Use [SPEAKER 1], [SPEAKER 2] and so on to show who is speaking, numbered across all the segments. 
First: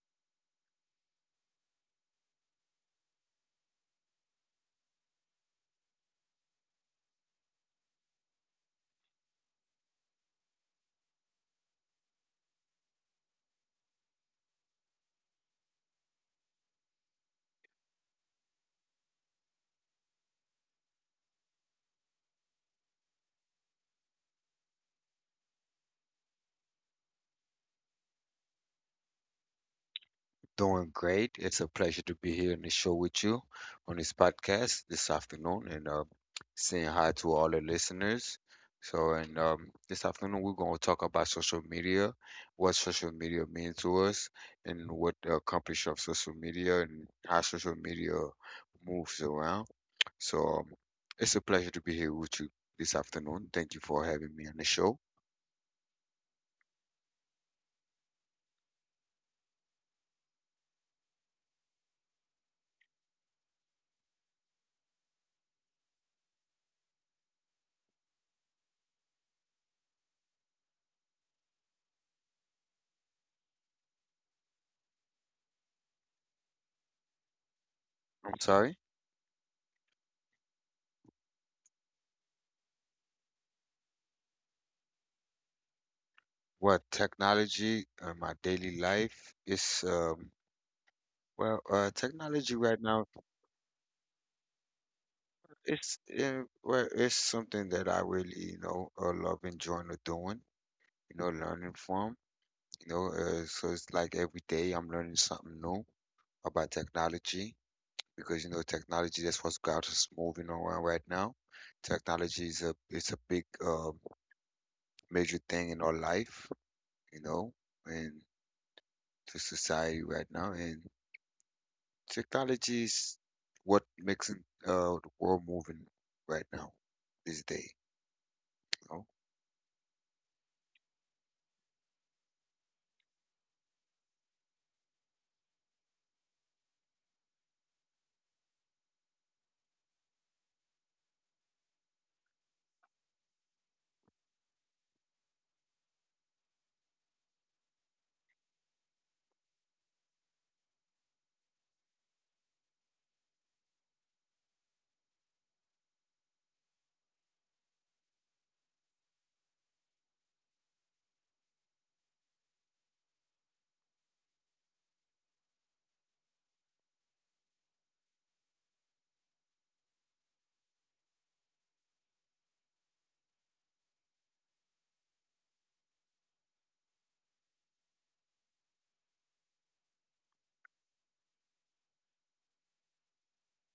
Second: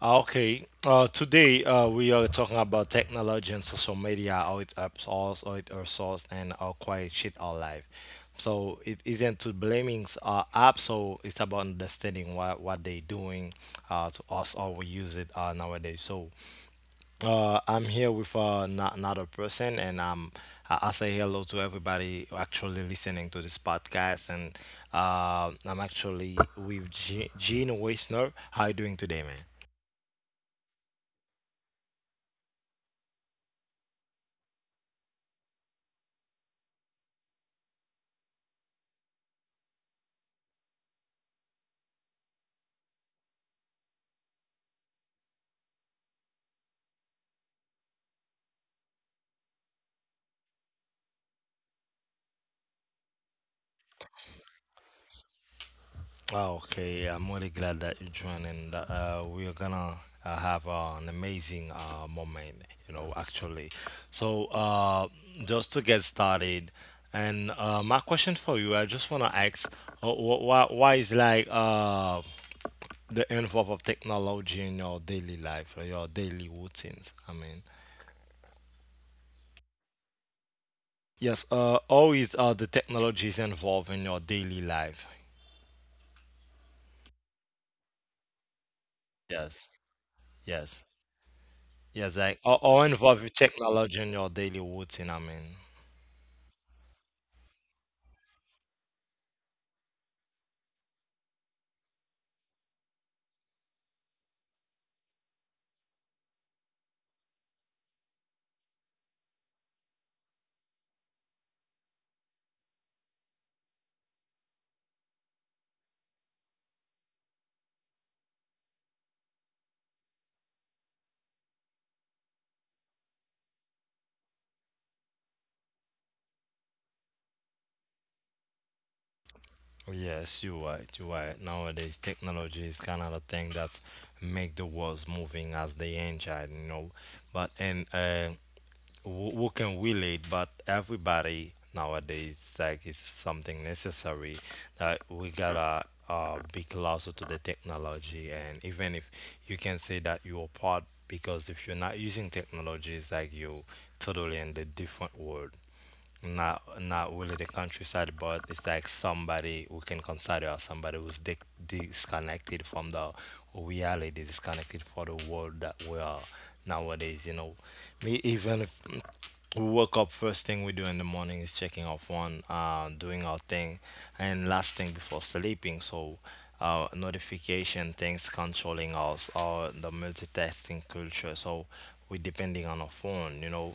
[SPEAKER 1] Okay, today we are talking about technology and social media, how it helps us, how it hurts us, and how quite shit our life. So it isn't to blaming apps, so it's about understanding what they're doing to us, how we use it nowadays. So I'm here with not, another person, and I say hello to everybody actually listening to this podcast. And I'm actually with Gene Weisner. How you doing today, man?
[SPEAKER 2] Doing great. It's a pleasure to be here on the show with you on this podcast this afternoon, and saying hi to all the listeners. So, and This afternoon we're going to talk about social media, what social media means to us, and what the accomplishment of social media and how social media moves around. So, um, it's a pleasure to be here with you this afternoon. Thank you for having me on the show.
[SPEAKER 1] Okay, I'm really glad that you joined, and we're gonna have an amazing moment, actually. So, just to get started, and my question for you, I just wanna ask, why is like the involve of technology in your daily life, or your daily routines? I
[SPEAKER 2] I'm
[SPEAKER 1] mean,
[SPEAKER 2] sorry.
[SPEAKER 1] yes, always the technology is involved in your daily life.
[SPEAKER 2] What technology in my daily life is.
[SPEAKER 1] Yes, yes.
[SPEAKER 2] Well, technology right
[SPEAKER 1] Yes, like
[SPEAKER 2] now,
[SPEAKER 1] all involve with technology in your daily routine. I
[SPEAKER 2] it's
[SPEAKER 1] mean,
[SPEAKER 2] well, it's something that I really, you know, love enjoying or doing, you know, learning from, you know, so it's like every day I'm learning something new about technology because, you know, technology, that's what's got us moving around right now. Technology is it's a big, major thing in our life, you know, and to society right now. And technology is what makes the world moving right now, this day. Oh,
[SPEAKER 1] yes, you're right. You're right. Nowadays, technology is kind of the thing that's make the world moving as they enjoy. But and who can relate? But everybody nowadays, like, it's something necessary that we gotta be closer to the technology. And even if you can say that you're part, because if you're not using technology, it's like you totally in the different world. Not really the countryside, but it's like somebody we can consider as somebody who's disconnected from the reality, disconnected for the world that we are nowadays. You know, me even if we woke up, first thing we do in the morning is checking our phone, doing our thing, and last thing before sleeping. So. Notification things controlling us or the multitasking culture, so we're depending on our phone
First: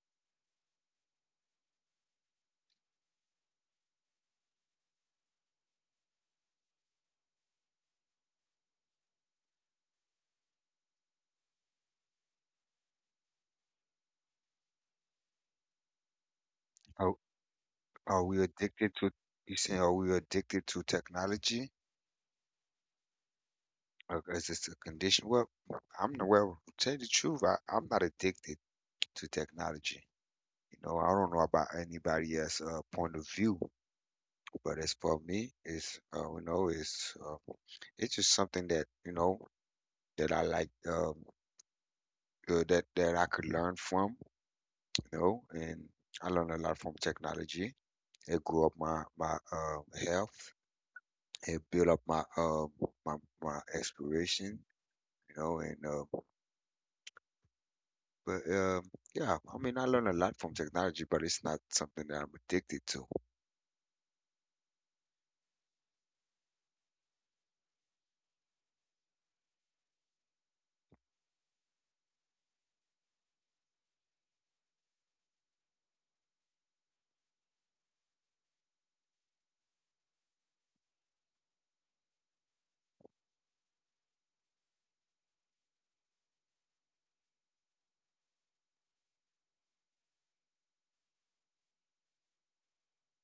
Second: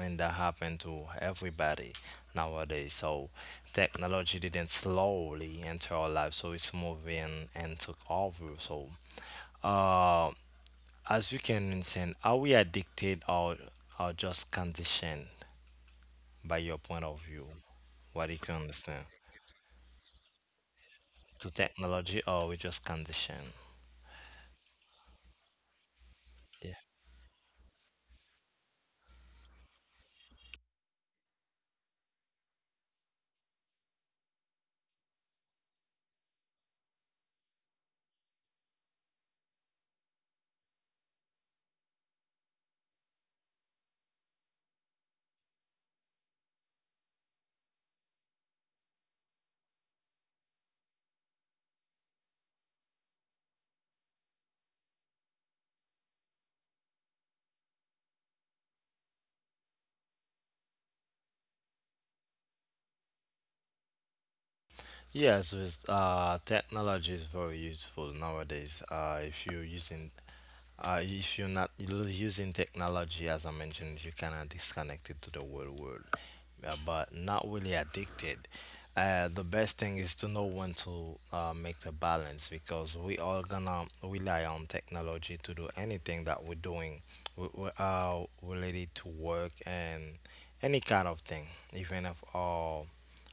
[SPEAKER 1] and that happened to everybody nowadays. So technology didn't slowly enter our life, so it's moving and took over. So uh, as you can mention, are we addicted or are just conditioned by your point
[SPEAKER 2] Are,
[SPEAKER 1] of view?
[SPEAKER 2] are
[SPEAKER 1] What do you
[SPEAKER 2] we
[SPEAKER 1] can
[SPEAKER 2] addicted
[SPEAKER 1] understand
[SPEAKER 2] to? You saying, are we addicted to
[SPEAKER 1] to
[SPEAKER 2] technology?
[SPEAKER 1] technology, or we just conditioned?
[SPEAKER 2] Or is this a condition? Well, I'm not, well, to
[SPEAKER 1] Yeah.
[SPEAKER 2] tell you the truth, I'm not addicted to technology. You know, I don't know about anybody else's point of view, but as for me, you know, it's just something that, you know, that I like, that, I could learn from, you know, and I learned a lot from technology. It grew up my health. It built up my my exploration, you know, and but yeah, I mean I learned a lot from technology, but it's not something that I'm addicted to.
[SPEAKER 1] Yes, with technology is very useful nowadays. If you're not using technology, as I mentioned, you cannot disconnect it to the world, yeah, but not really addicted. The best thing is to know when to make the balance because we all gonna rely on technology to do anything that we're doing, we related to work and any kind of thing, even if our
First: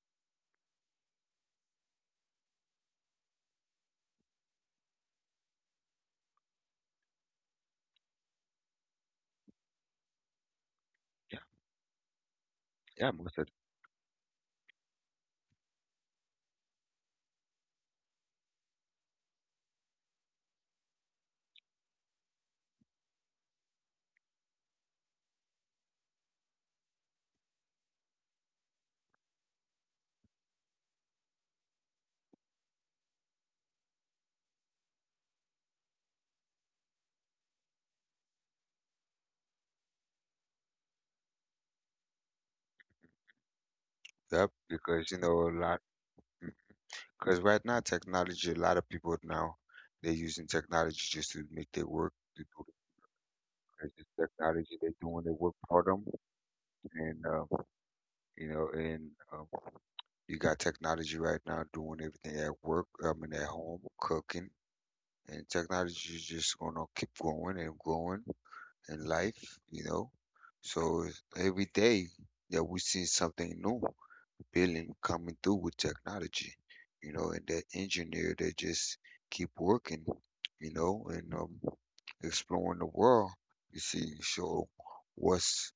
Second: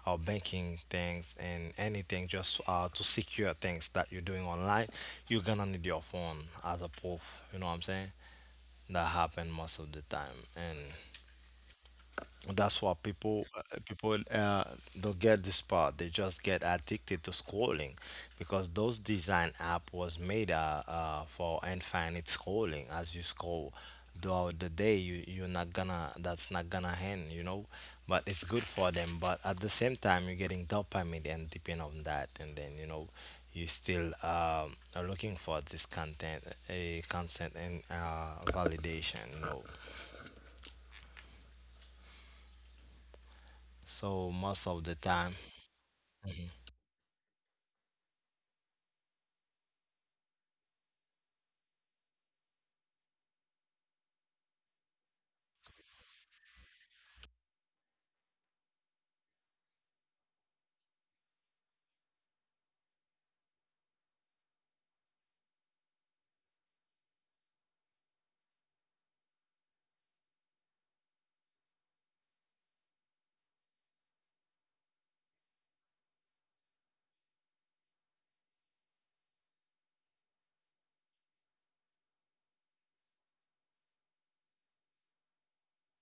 [SPEAKER 1] banking things and anything just to secure things that you're doing online, you're gonna need your phone as a proof. You know what I'm saying? That happen most of the time, and
[SPEAKER 2] Yeah,
[SPEAKER 1] that's why
[SPEAKER 2] yeah, most
[SPEAKER 1] people
[SPEAKER 2] of
[SPEAKER 1] uh, people uh, don't get this part. They just get addicted to scrolling because those design app was made for infinite scrolling. As you scroll throughout the day, you you're not gonna that's not gonna end. But it's good for them. But at the same time, you're getting dopamine and depend on that, and then you still are looking for this content, a consent and validation. So
[SPEAKER 2] yep,
[SPEAKER 1] most of the
[SPEAKER 2] because you
[SPEAKER 1] time.
[SPEAKER 2] know a lot because right now technology, a lot of people now they're using technology just to make their work to do the crazy technology they're doing their work for them, and you know, and you got technology right now doing everything at work, I mean at home, cooking. And technology is just gonna keep growing and growing in life, you know. So every day that we see something new building coming through with technology, you know, and that engineer that just keep working, you know, and exploring the world. You see, show what's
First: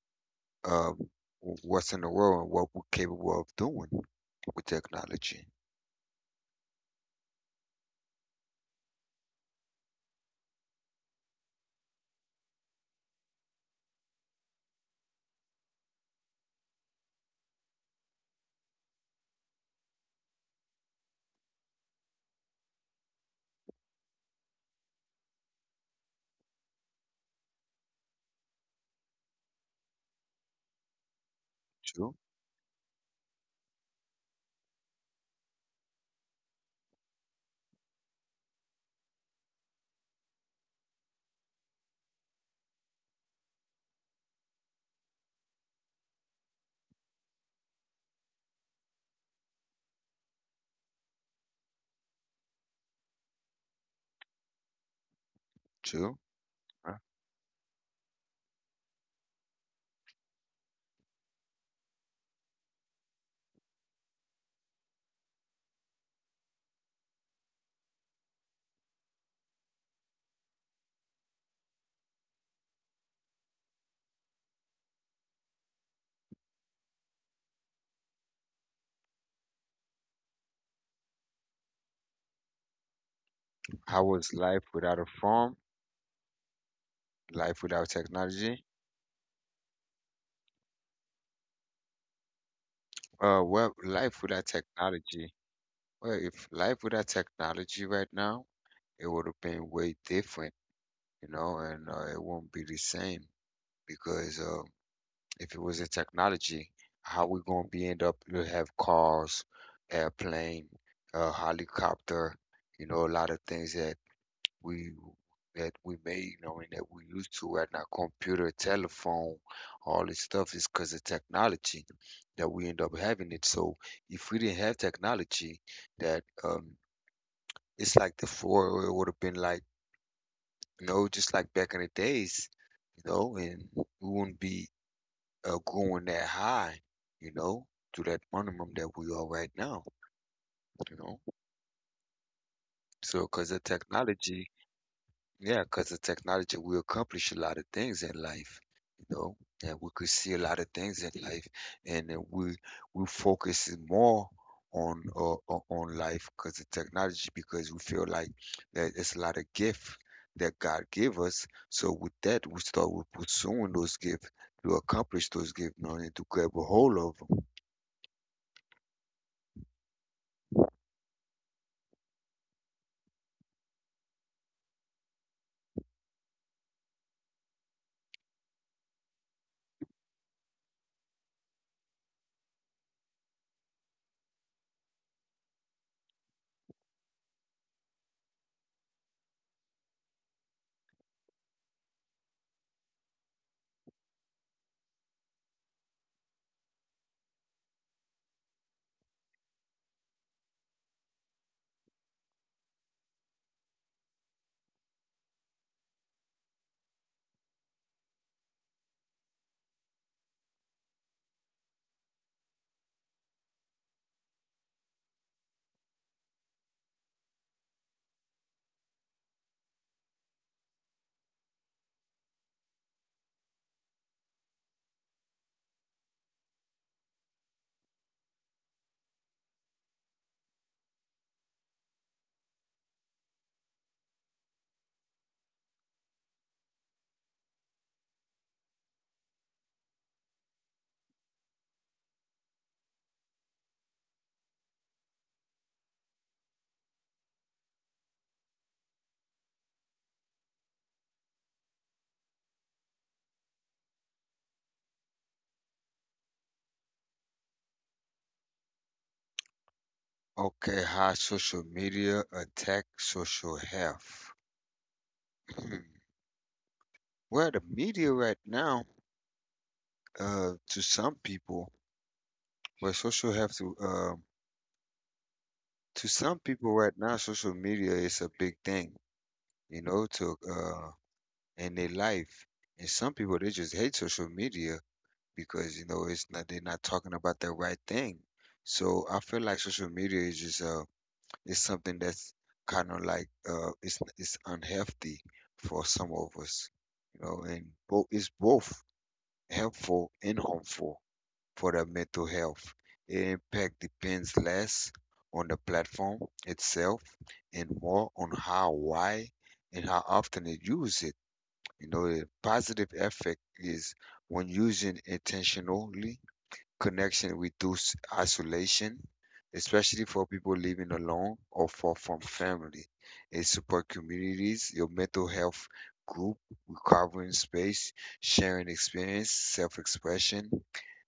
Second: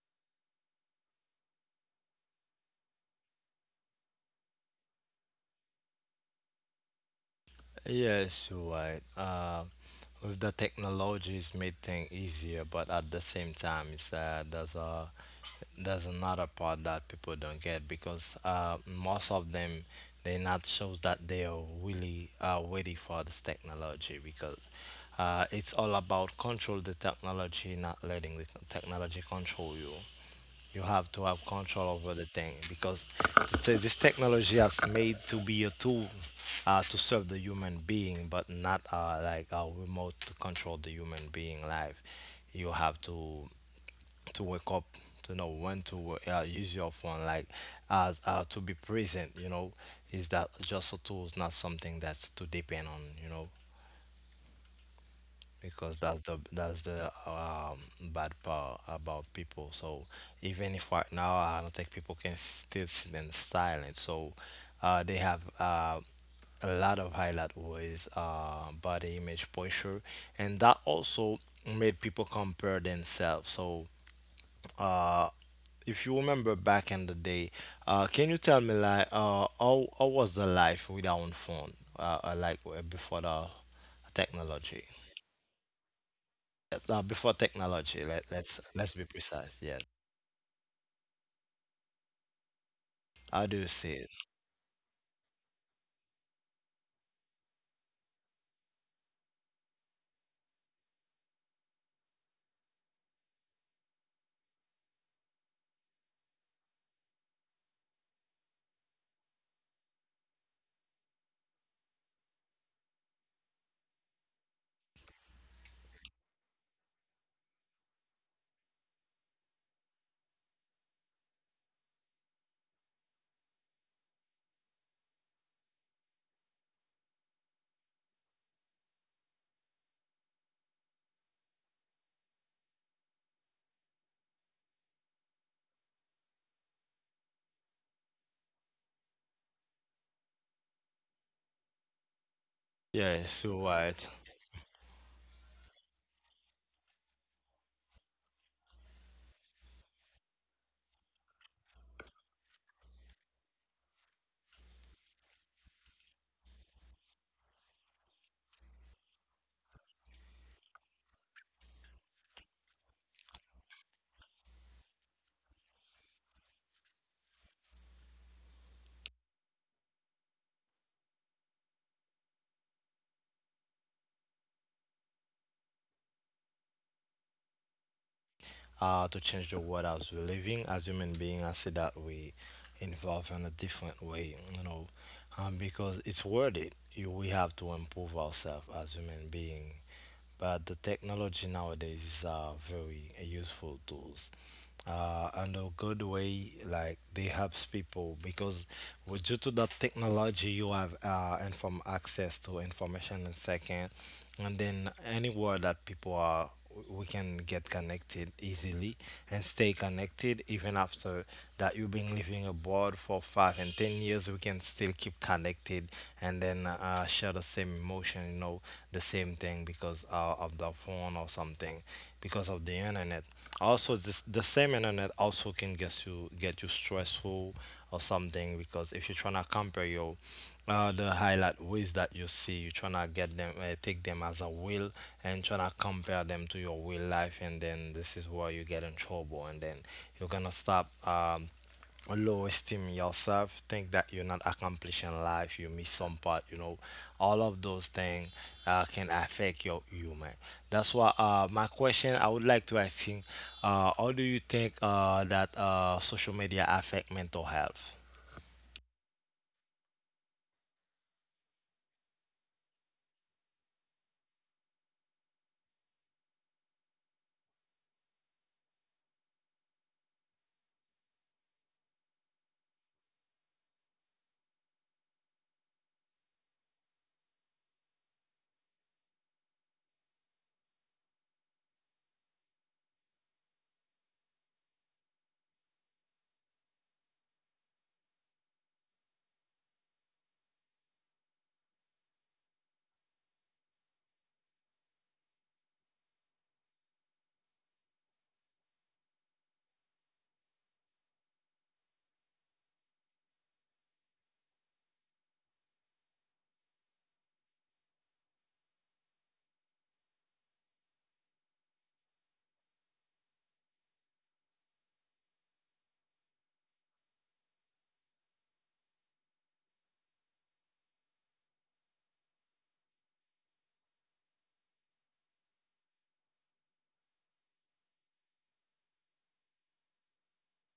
[SPEAKER 2] um what's in the world and what we're capable of doing with technology.
[SPEAKER 1] Yes, you're right. With the technology, it's made things easier, but at the same time, it's there's another part that people don't get because most of them they not shows that they are really ready for this technology because it's all about control the technology, not letting the technology control you. You have to have control
[SPEAKER 2] True,
[SPEAKER 1] over the thing because this technology has made to be a tool to serve the human being, but not like a remote to control the human being life. You have to wake up to know when to use your phone, like as to be present. You know, is that just a tool? It's not something that's to depend on. You know, because
[SPEAKER 2] true.
[SPEAKER 1] that's the that's
[SPEAKER 2] Huh?
[SPEAKER 1] the bad part about people. So even if right now I don't think people can still sit in silence. So they have a lot of highlight with body image posture, and that also made people compare themselves. So uh, if you remember back in the day, can you tell me like how was the life without phone? Before the
[SPEAKER 2] How was life without
[SPEAKER 1] technology
[SPEAKER 2] a farm?
[SPEAKER 1] before
[SPEAKER 2] Life without
[SPEAKER 1] technology, let,
[SPEAKER 2] technology?
[SPEAKER 1] let's let's be precise. Yes, I
[SPEAKER 2] Well,
[SPEAKER 1] do see
[SPEAKER 2] life
[SPEAKER 1] it.
[SPEAKER 2] without technology. Well, if life without technology right now, it would have been way different, you know, and it won't be the same because if it wasn't technology, how we gonna be end up? You'll have cars, airplane, helicopter, you know, a lot of things we that we made, knowing that we used to right our computer, telephone, all this stuff is because of technology that we end up having it. So if we didn't have technology, that it's like the four, it would have been like, you know, just like back in the days, you know, and we wouldn't be going that high, you know, to that minimum that we are right now, you know. So
[SPEAKER 1] Yeah,
[SPEAKER 2] because
[SPEAKER 1] it's
[SPEAKER 2] of
[SPEAKER 1] so right.
[SPEAKER 2] technology, yeah, because the technology, we accomplish a lot of things in life, you know, and we could see a lot of things in life, and then we focus more on on life because the technology, because we feel like that it's a lot of gift that God gave us. So with that, we start with pursuing those gifts to accomplish those gifts, you know, and to grab a hold of.
[SPEAKER 1] To change the world as we're living as human beings, I see that we involve in a different way, because it's worth it. We have to improve ourselves as human being. But the technology nowadays is a very useful tool and a good way like they helps people because due to that technology you have inform access to information in second, and then anywhere that people we can get connected easily and stay connected even after that you've been living abroad for 5 and 10 years, we can still keep connected, and then share the same emotion, the same thing because of the phone or something, because of the internet. Also this the same internet also can get you stressful or something, because if you're trying to compare your the highlight ways that you see, you're trying to get them take them as a will, and trying to compare them to your real life, and then this is where you get in trouble, and then you're gonna stop a low esteem in yourself, think that you're not accomplishing life, you miss some part, all of those things can affect your human. That's why my question I would like to ask him, how do you think that social media affect mental health?
[SPEAKER 2] Okay, how social media attack social health. Hmm. Well, the media right now, to some people, well, social health to some people right now, social media is a big thing, you know, to in their life. And some people they just hate social media because you know it's not they're not talking about the right thing. So I feel like social media is just is something that's kind of like it's unhealthy for some of us, you know, and both it's both helpful and harmful for the mental health. It impact depends less on the platform itself and more on how, why, and how often it use it. You know, the positive effect is when using intentionally connection reduces isolation, especially for people living alone or far from family. In support communities, your mental health group, recovering space, sharing experience, self-expression,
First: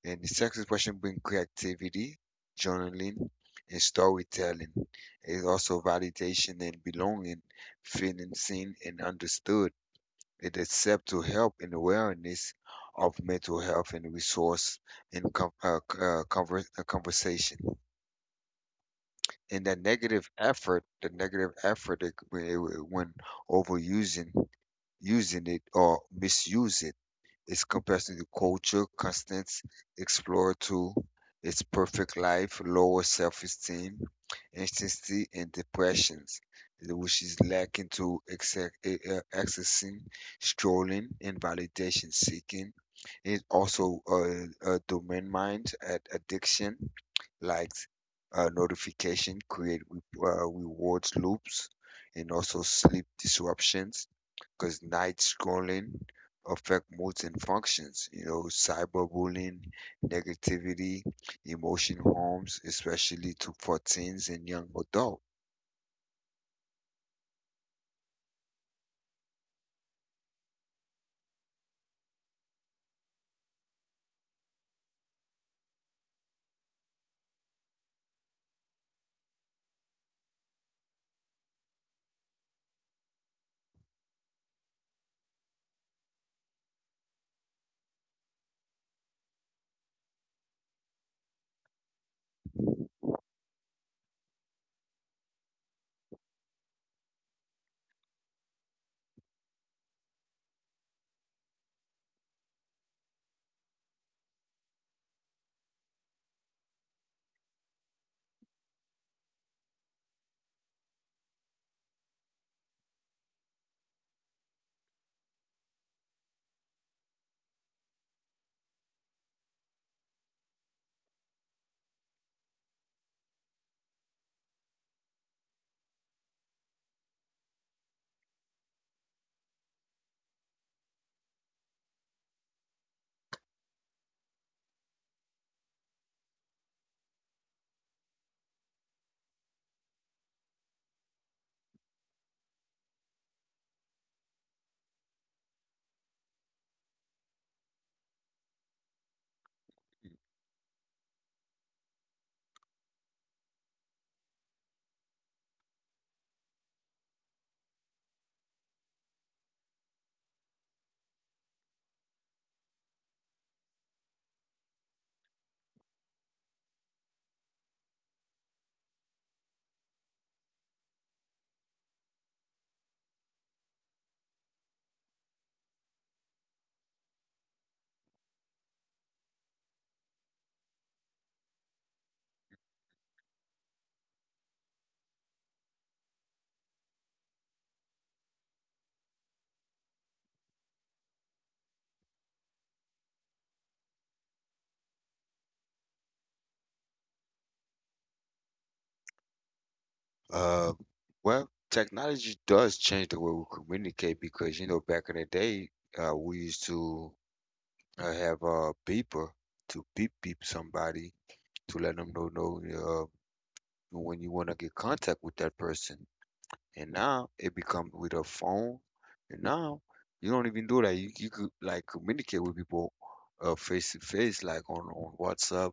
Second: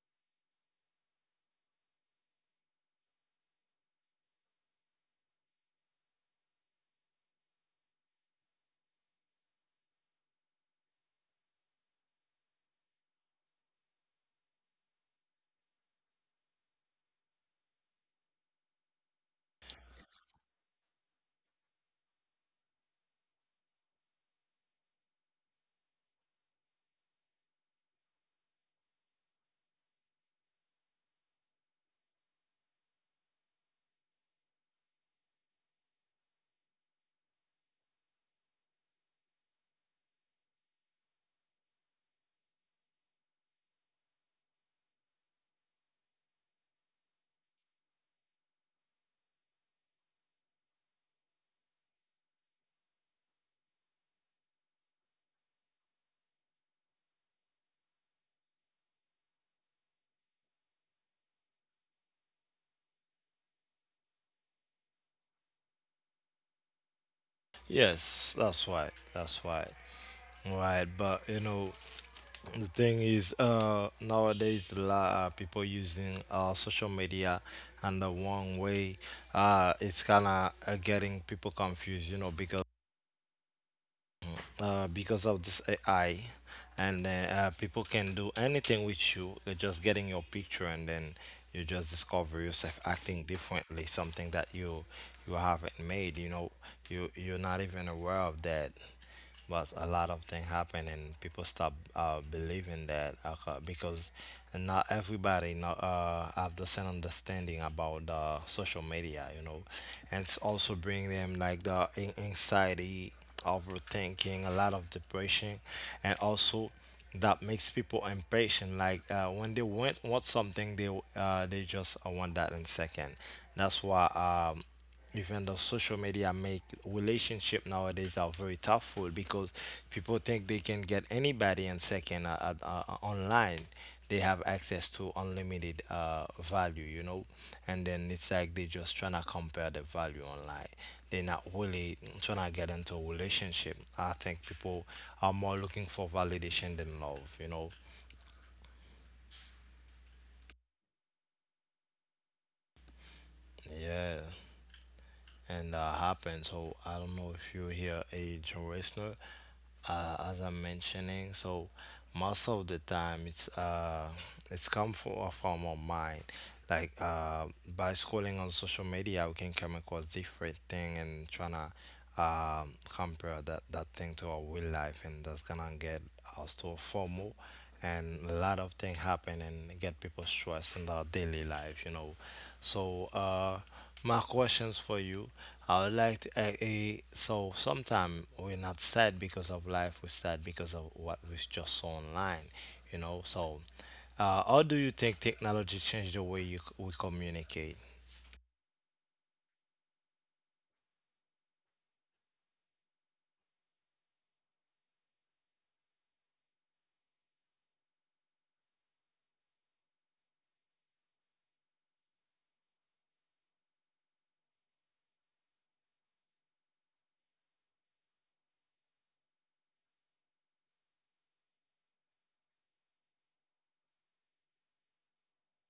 [SPEAKER 2] and the self-expression brings creativity, journaling, and storytelling. It's also validation and belonging, feeling seen and understood. It is set to help in awareness of mental health and resource and conversation and that negative effort, the negative effort when overusing using it or misuse it is comparison to culture, constants, explore to its perfect life, lower self-esteem, anxiety, and depressions, which is lacking to accessing, strolling, and validation seeking. It also domain mind at addiction, like notification, create rewards loops, and also sleep disruptions because night scrolling affect moods and functions. You know, cyberbullying, negativity, emotion harms, especially to for teens and young adults.
[SPEAKER 1] Yes, that's why. That's why. Right, but the thing is, nowadays a lot of people using social media and the wrong way. It's kind of getting people confused, because of this AI, and then people can do anything with you. They're just getting your picture, and then you just discover yourself acting differently, something that you haven't made. You know, you're not even aware of that. But a lot of things happen, and people stop believing that because not everybody not, have the same understanding about the social media, and it's also bring them like the anxiety overthinking, a lot of depression, and also that makes people impatient. Like when they want something, they just want that in second. That's why um, even the social media make relationship nowadays are very tough because people think they can get anybody in second online, they have access to unlimited value, and then it's like they just trying to compare the value online, they're not really trying to get into a relationship. I think people are more looking for validation than love. Yeah, and that happened. So I don't know if you hear a generational as I'm mentioning. So most of the time, it's come from a form of mind. Like by scrolling on social media, we can come across different thing and trying to compare that thing to our real life, and that's gonna get us to a FOMO, and a lot of things happen and get people stressed in their daily life. So my questions for you I would like to, so sometimes we're not sad because of life, we're sad because of what we just saw online. So, how do you think technology changed the way we communicate?
[SPEAKER 2] Uh, well, technology does change the way we communicate because, you know, back in the day, we used to have a beeper to beep beep somebody to let them know when you want to get contact with that person. And now it becomes with a phone. And now you don't even do that. You could like communicate with people face to face, like on WhatsApp,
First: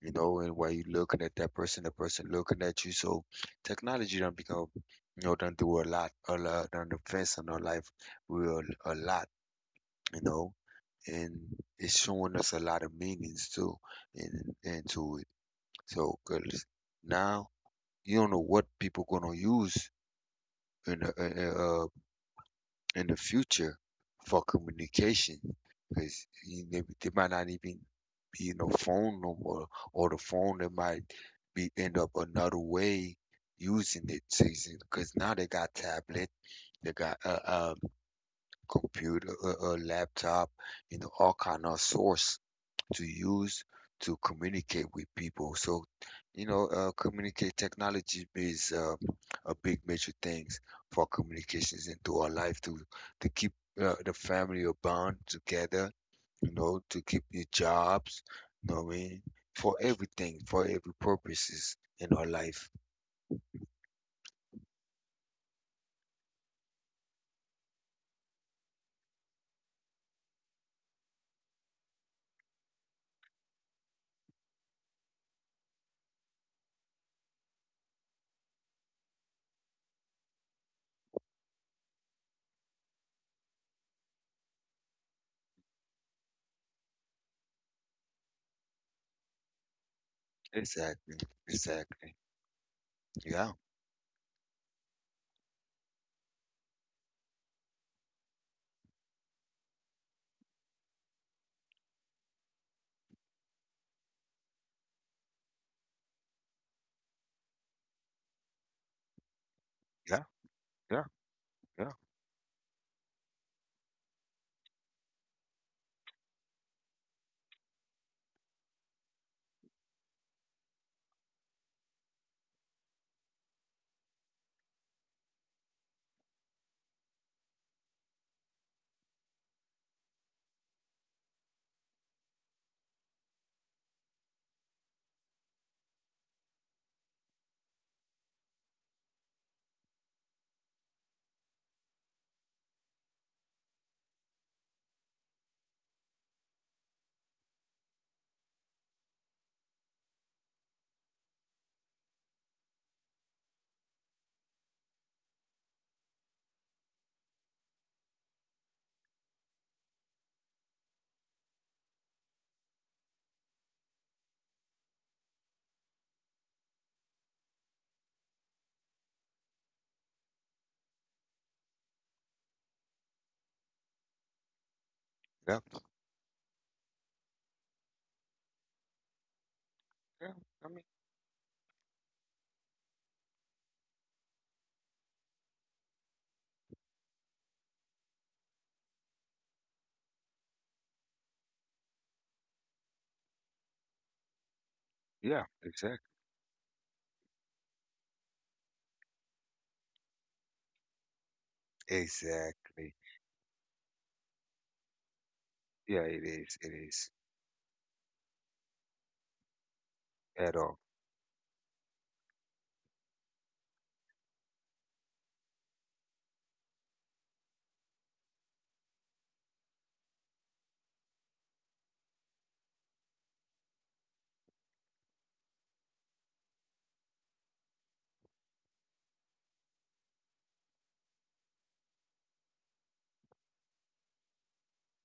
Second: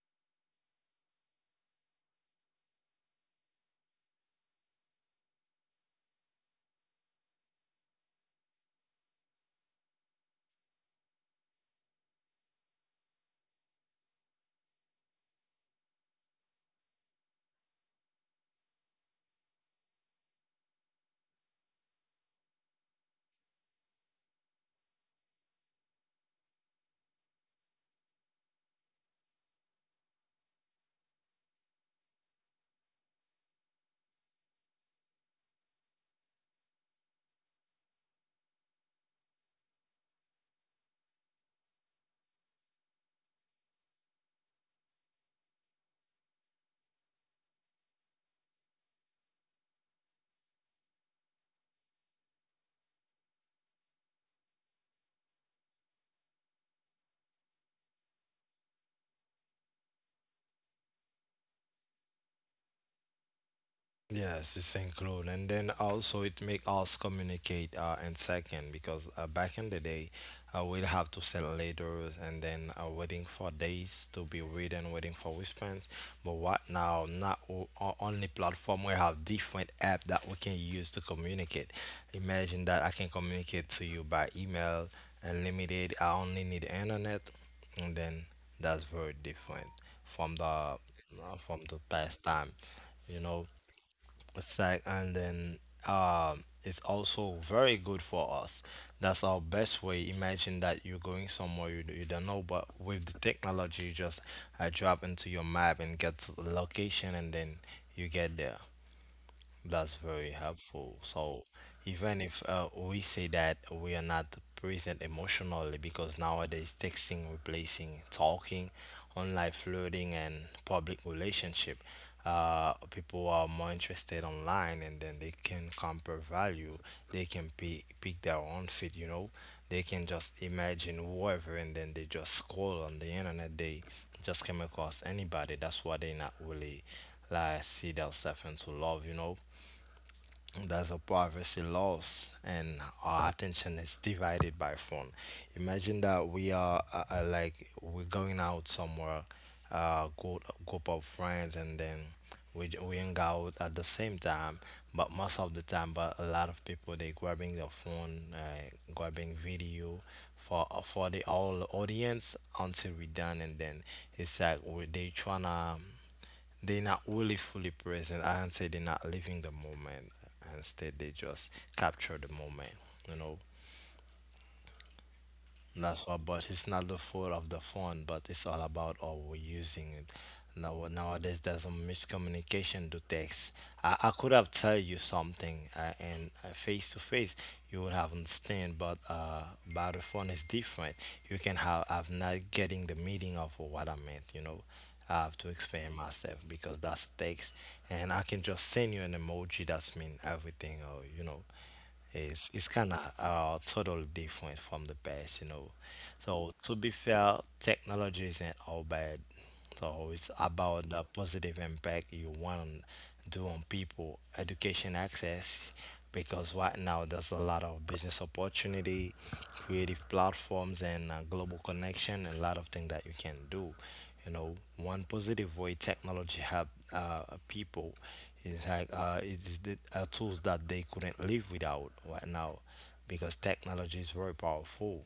[SPEAKER 2] you know, and while you looking at that person, the person looking at you. So technology done become, you know, done do a lot, done advance in our life real a lot, you know, and it's showing us a lot of meanings too, and into it. So 'cause now you don't know what people gonna use in in the future for communication because they, might not even be no phone no more or the phone they might be end up another way using it because now they got tablet they got a computer a laptop you know all kind of source to use to communicate with people. So, you know, communicate technology is a big major things for communications into our life to keep the family or bond together. You know, to keep your jobs. You know what I mean? For everything, for every purposes in our life.
[SPEAKER 1] Yes, it's include, and then also it make us communicate in second because back in the day, we'd have to send letters and then waiting for days to be read and waiting for response. But what now? Not only platform we have different app that we can use to communicate. Imagine that I can communicate to you by email, unlimited. I only need internet, and then that's very different from the uh,
[SPEAKER 2] Exactly,
[SPEAKER 1] from the
[SPEAKER 2] exactly.
[SPEAKER 1] past time. you know
[SPEAKER 2] Yeah,
[SPEAKER 1] it's like, and then it's also very good for us. That's our best way. Imagine that you're going somewhere you don't know, but with the technology, you just drop into your map and get to the location, and then you get there. That's
[SPEAKER 2] yeah,
[SPEAKER 1] very helpful.
[SPEAKER 2] yeah,
[SPEAKER 1] So
[SPEAKER 2] yeah,
[SPEAKER 1] even if we say that we are not present emotionally, because nowadays texting replacing talking, online flirting and public relationship, people are more interested online, and then they can compare value. They can pick their own fit. You know, they can just imagine whoever, and then they just scroll on the internet. They just came across anybody. That's why they not really like see themselves into love, There's a privacy loss, and our attention is divided by phone. Imagine that we are like we're going out somewhere, go group of friends, and then we hang out at the same time. But most of the time, but a lot of people they grabbing their phone, grabbing video for the all audience until we done, and then it's like we they tryna they're not really fully present. I do not say they're not living the moment. Instead, they just capture the moment. You know,
[SPEAKER 2] yeah,
[SPEAKER 1] that's why, but it's not the fault of the phone, but it's all about how we're using it.
[SPEAKER 2] yeah. I mean,
[SPEAKER 1] Nowadays, there's a miscommunication to text. I could have tell you something, and face to face, you would have understand, but by the phone is different. You can have not getting the meaning of what I meant, you know. I have
[SPEAKER 2] yeah,
[SPEAKER 1] to
[SPEAKER 2] exactly,
[SPEAKER 1] explain myself because that's text, and I can just send you an emoji that's mean everything, or you know. It's
[SPEAKER 2] exactly.
[SPEAKER 1] kind of totally different from the past, you know.
[SPEAKER 2] Yeah,
[SPEAKER 1] So
[SPEAKER 2] it
[SPEAKER 1] to be
[SPEAKER 2] is
[SPEAKER 1] fair, technology isn't all bad. So it's
[SPEAKER 2] at all.
[SPEAKER 1] about the positive impact you want to do on people, education access, because right now there's a lot of business opportunity, creative platforms, and global connection, and a lot of things that you can do. You know, one positive way technology help people it's like it's the tools that they couldn't live without right now, because technology is very powerful.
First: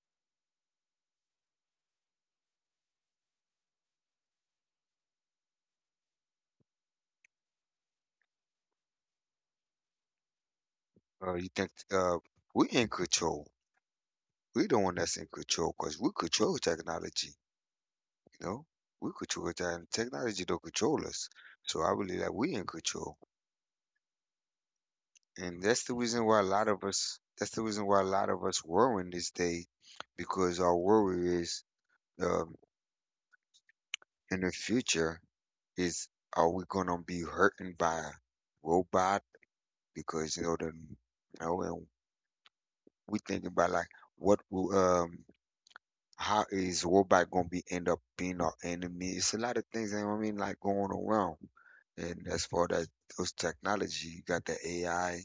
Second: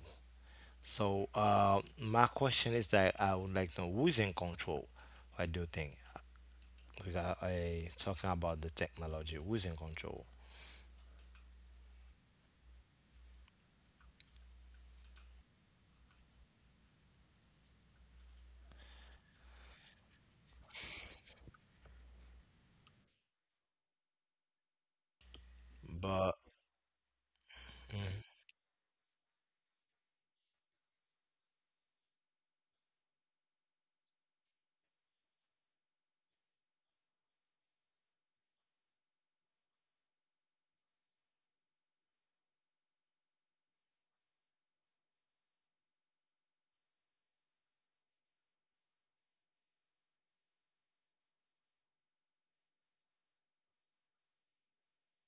[SPEAKER 1] So my question is that I would like to know who's in control. What do you think? Because I talking about the technology, who's in control?
[SPEAKER 2] You think we in control. We the one that's in control because we control technology. You know, we control that, and technology don't control us. So I believe that we in control, and that's the reason
[SPEAKER 1] But
[SPEAKER 2] why a lot of us. That's the reason why a lot of us worrying this day, because our worry is um, in the future is are we gonna be hurting by a robot? Because you know you know, and we thinking about like what will how is robot gonna be end up being our enemy? It's a lot of things you know what I mean like going around. And as far as those technology, you got the AI,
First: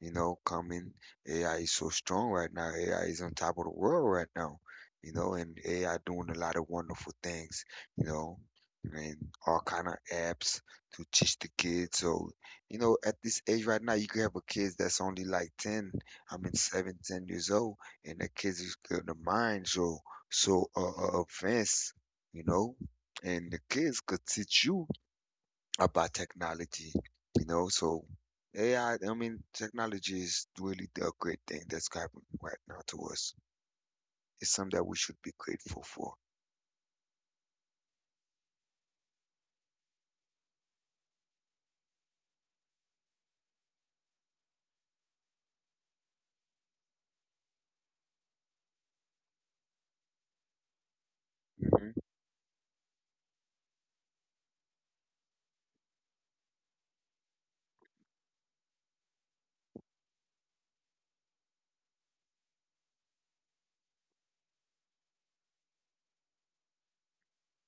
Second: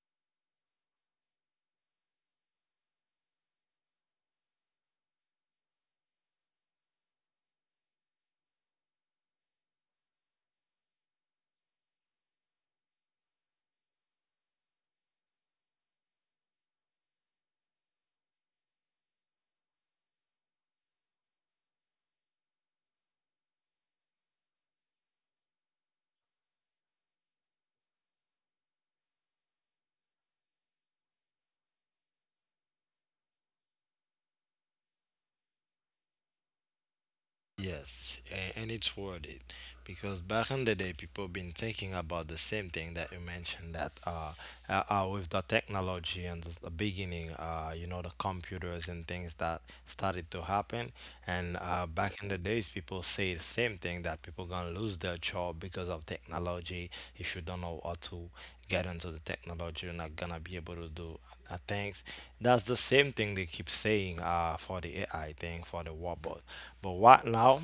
[SPEAKER 2] you know, coming. AI is so strong right now. AI is on top of the world right now, you know, and AI doing a lot of wonderful things, you know, and all kind of apps to teach the kids. So, you know, at this age right now, you could have a kids that's only like 10, I mean, 7, 10 years old, and the kids is good, the mind so advanced, you know, and the kids could teach you about technology, you know. So AI, I I mean, technology is really a great thing that's happening right now to us. It's something that we should be grateful for.
[SPEAKER 1] yes, a- and it's worth it because back in the day, people been thinking about the same thing that you mentioned that with the technology and the beginning, you know, the computers and things that started to happen, and
[SPEAKER 2] Hmm.
[SPEAKER 1] back in the days, people say the same thing that people gonna lose their job because of technology. If you don't know how to get into the technology, you're not gonna be able to do things. That's the same thing they keep saying for the AI thing, for the robot. But right now,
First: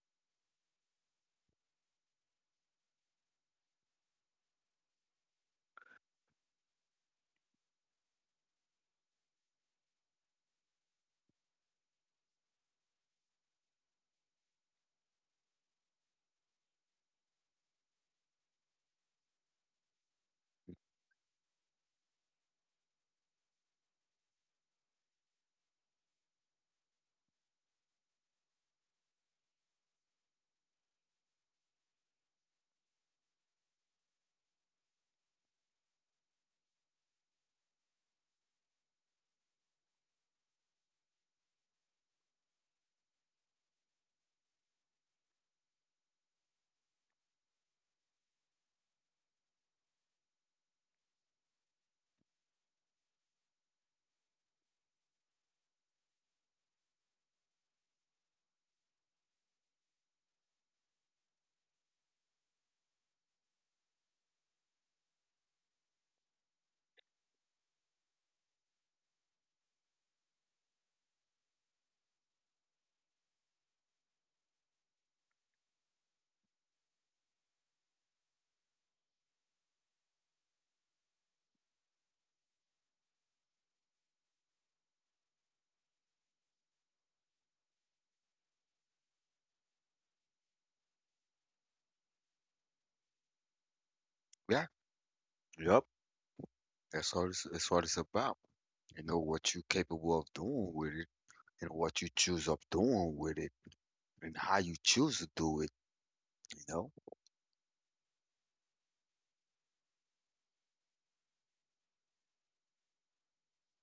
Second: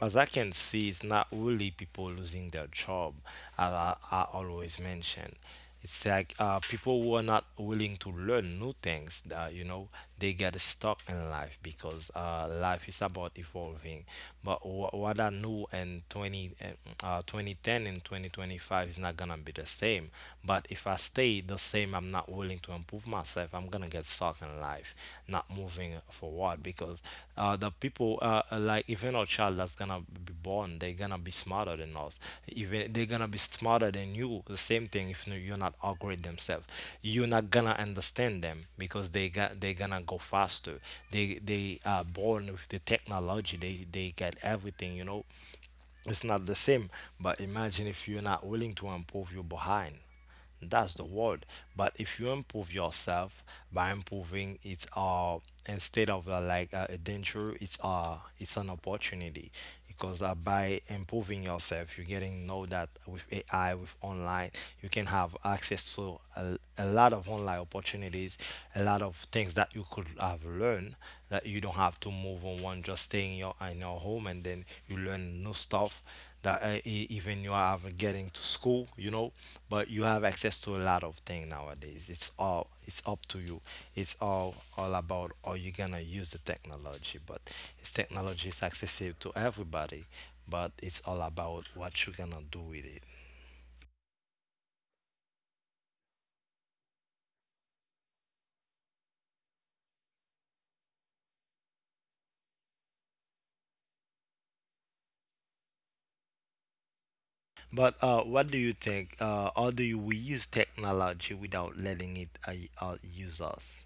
[SPEAKER 1] as I can see, it's not really people losing their job, as I always mention. It's like people who are not willing to learn new things, you know, they get stuck in life because life is about evolving. But what I knew in 2010 and 2025 is not gonna be the same. But if I stay the same, I'm not willing to improve myself. I'm gonna get stuck in life, not moving forward because the people like even our child that's gonna be born they're gonna be smarter than us even they're gonna be smarter than you the same thing if you're not upgrade themselves, you're not gonna understand them because they got they're gonna go faster. They are born with the technology. They get everything, you know. It's not the same. But imagine if you're not willing to improve, you're behind. That's the world. But if you improve yourself by improving, it's instead of like a danger, it's an opportunity because by improving yourself, you're getting know that with AI, with online, you can have access to a lot of online opportunities, a lot of things that you could have learned that you don't have to move on one just staying in your home, and then you learn new stuff that even you are getting to school, you know, but you have access to a lot of things nowadays. It's all it's up to you. It's all about are you gonna use the technology, but it's technology is accessible to everybody, but it's all about what you're gonna do with it.
[SPEAKER 2] Yeah, yep. That's all. It's, that's what it's about. You know what you're capable of doing with it, and what you choose of doing with it, and how you choose to do it. You know,
[SPEAKER 1] But what do you think? How do you, we use technology without letting it use us?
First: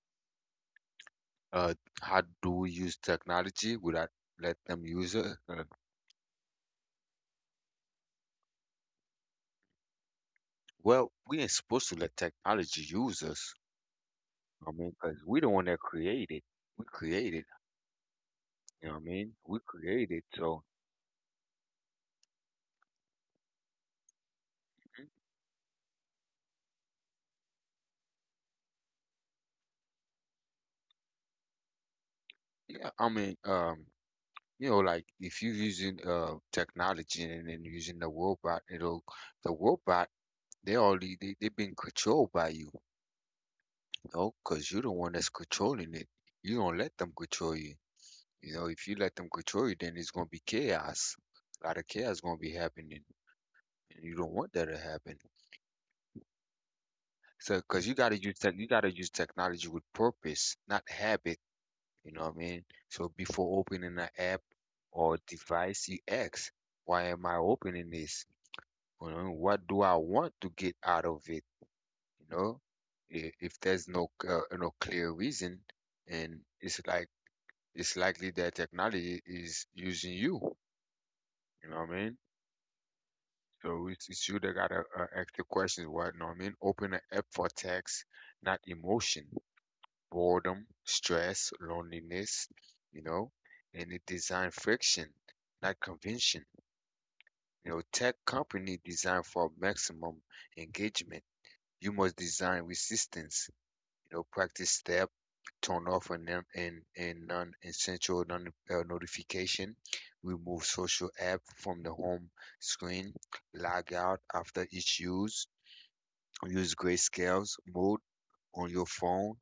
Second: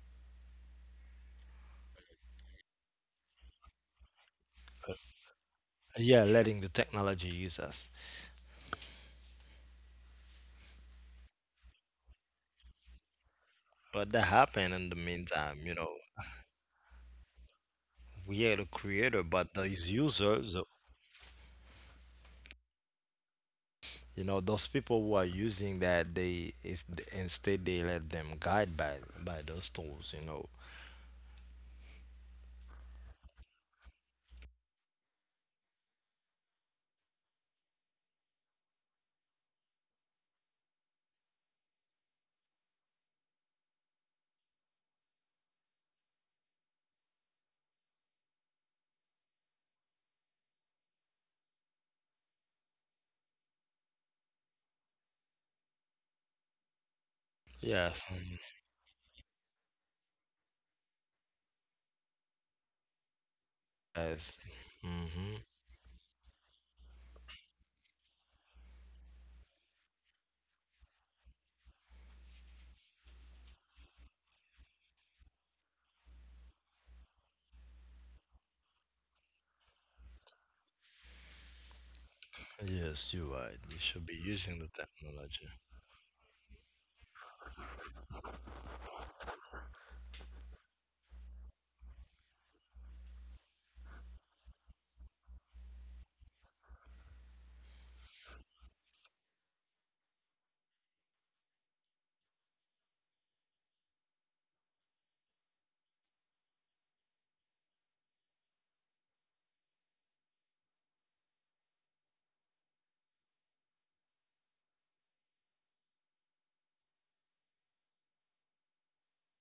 [SPEAKER 2] uh, how do we use technology without let them use it?
[SPEAKER 1] Yeah, letting the technology use us.
[SPEAKER 2] Well, we ain't supposed to let technology use us.
[SPEAKER 1] But that
[SPEAKER 2] I
[SPEAKER 1] happened in the
[SPEAKER 2] mean, cause we the
[SPEAKER 1] meantime,
[SPEAKER 2] one
[SPEAKER 1] you
[SPEAKER 2] that
[SPEAKER 1] know,
[SPEAKER 2] created. We created,
[SPEAKER 1] we are the
[SPEAKER 2] you know what I
[SPEAKER 1] creator,
[SPEAKER 2] mean?
[SPEAKER 1] but
[SPEAKER 2] We
[SPEAKER 1] those
[SPEAKER 2] created,
[SPEAKER 1] users,
[SPEAKER 2] so
[SPEAKER 1] you know, those people
[SPEAKER 2] mm,
[SPEAKER 1] who are using that, they is instead they let them guide by those tools, you know.
[SPEAKER 2] yeah, I mean, you know, like if you're using technology and then using the robot, it'll the robot they already they being controlled by you, you know, 'cause you're the one that's controlling it. You don't let them control you. You know, if you let them control you, then it's gonna be chaos. A lot of chaos gonna be happening, and you don't want that to happen. So, because you
[SPEAKER 1] Yes,
[SPEAKER 2] gotta use
[SPEAKER 1] mm,
[SPEAKER 2] tech, you gotta use technology with purpose, not habit. You know what I mean? So before opening an
[SPEAKER 1] yes,
[SPEAKER 2] app or
[SPEAKER 1] hmm,
[SPEAKER 2] device, you ask, why am I opening this? You know, what do I want to get out of it? You know, if there's no clear reason, and it's likely that technology is using you. You know what I mean?
[SPEAKER 1] yes, you're right. We
[SPEAKER 2] So
[SPEAKER 1] should
[SPEAKER 2] it's,
[SPEAKER 1] be
[SPEAKER 2] it's you that
[SPEAKER 1] using the
[SPEAKER 2] gotta ask the
[SPEAKER 1] technology.
[SPEAKER 2] questions. What? You know what I mean? Open an app for text, not emotion. Boredom, stress, loneliness, you know, and it design friction, not convention. You know, tech company design for maximum engagement. You must design resistance. You know, practice step, turn off an and non and non-essential notification, remove social app from the home screen, log out after each use, use grayscales mode on your phone,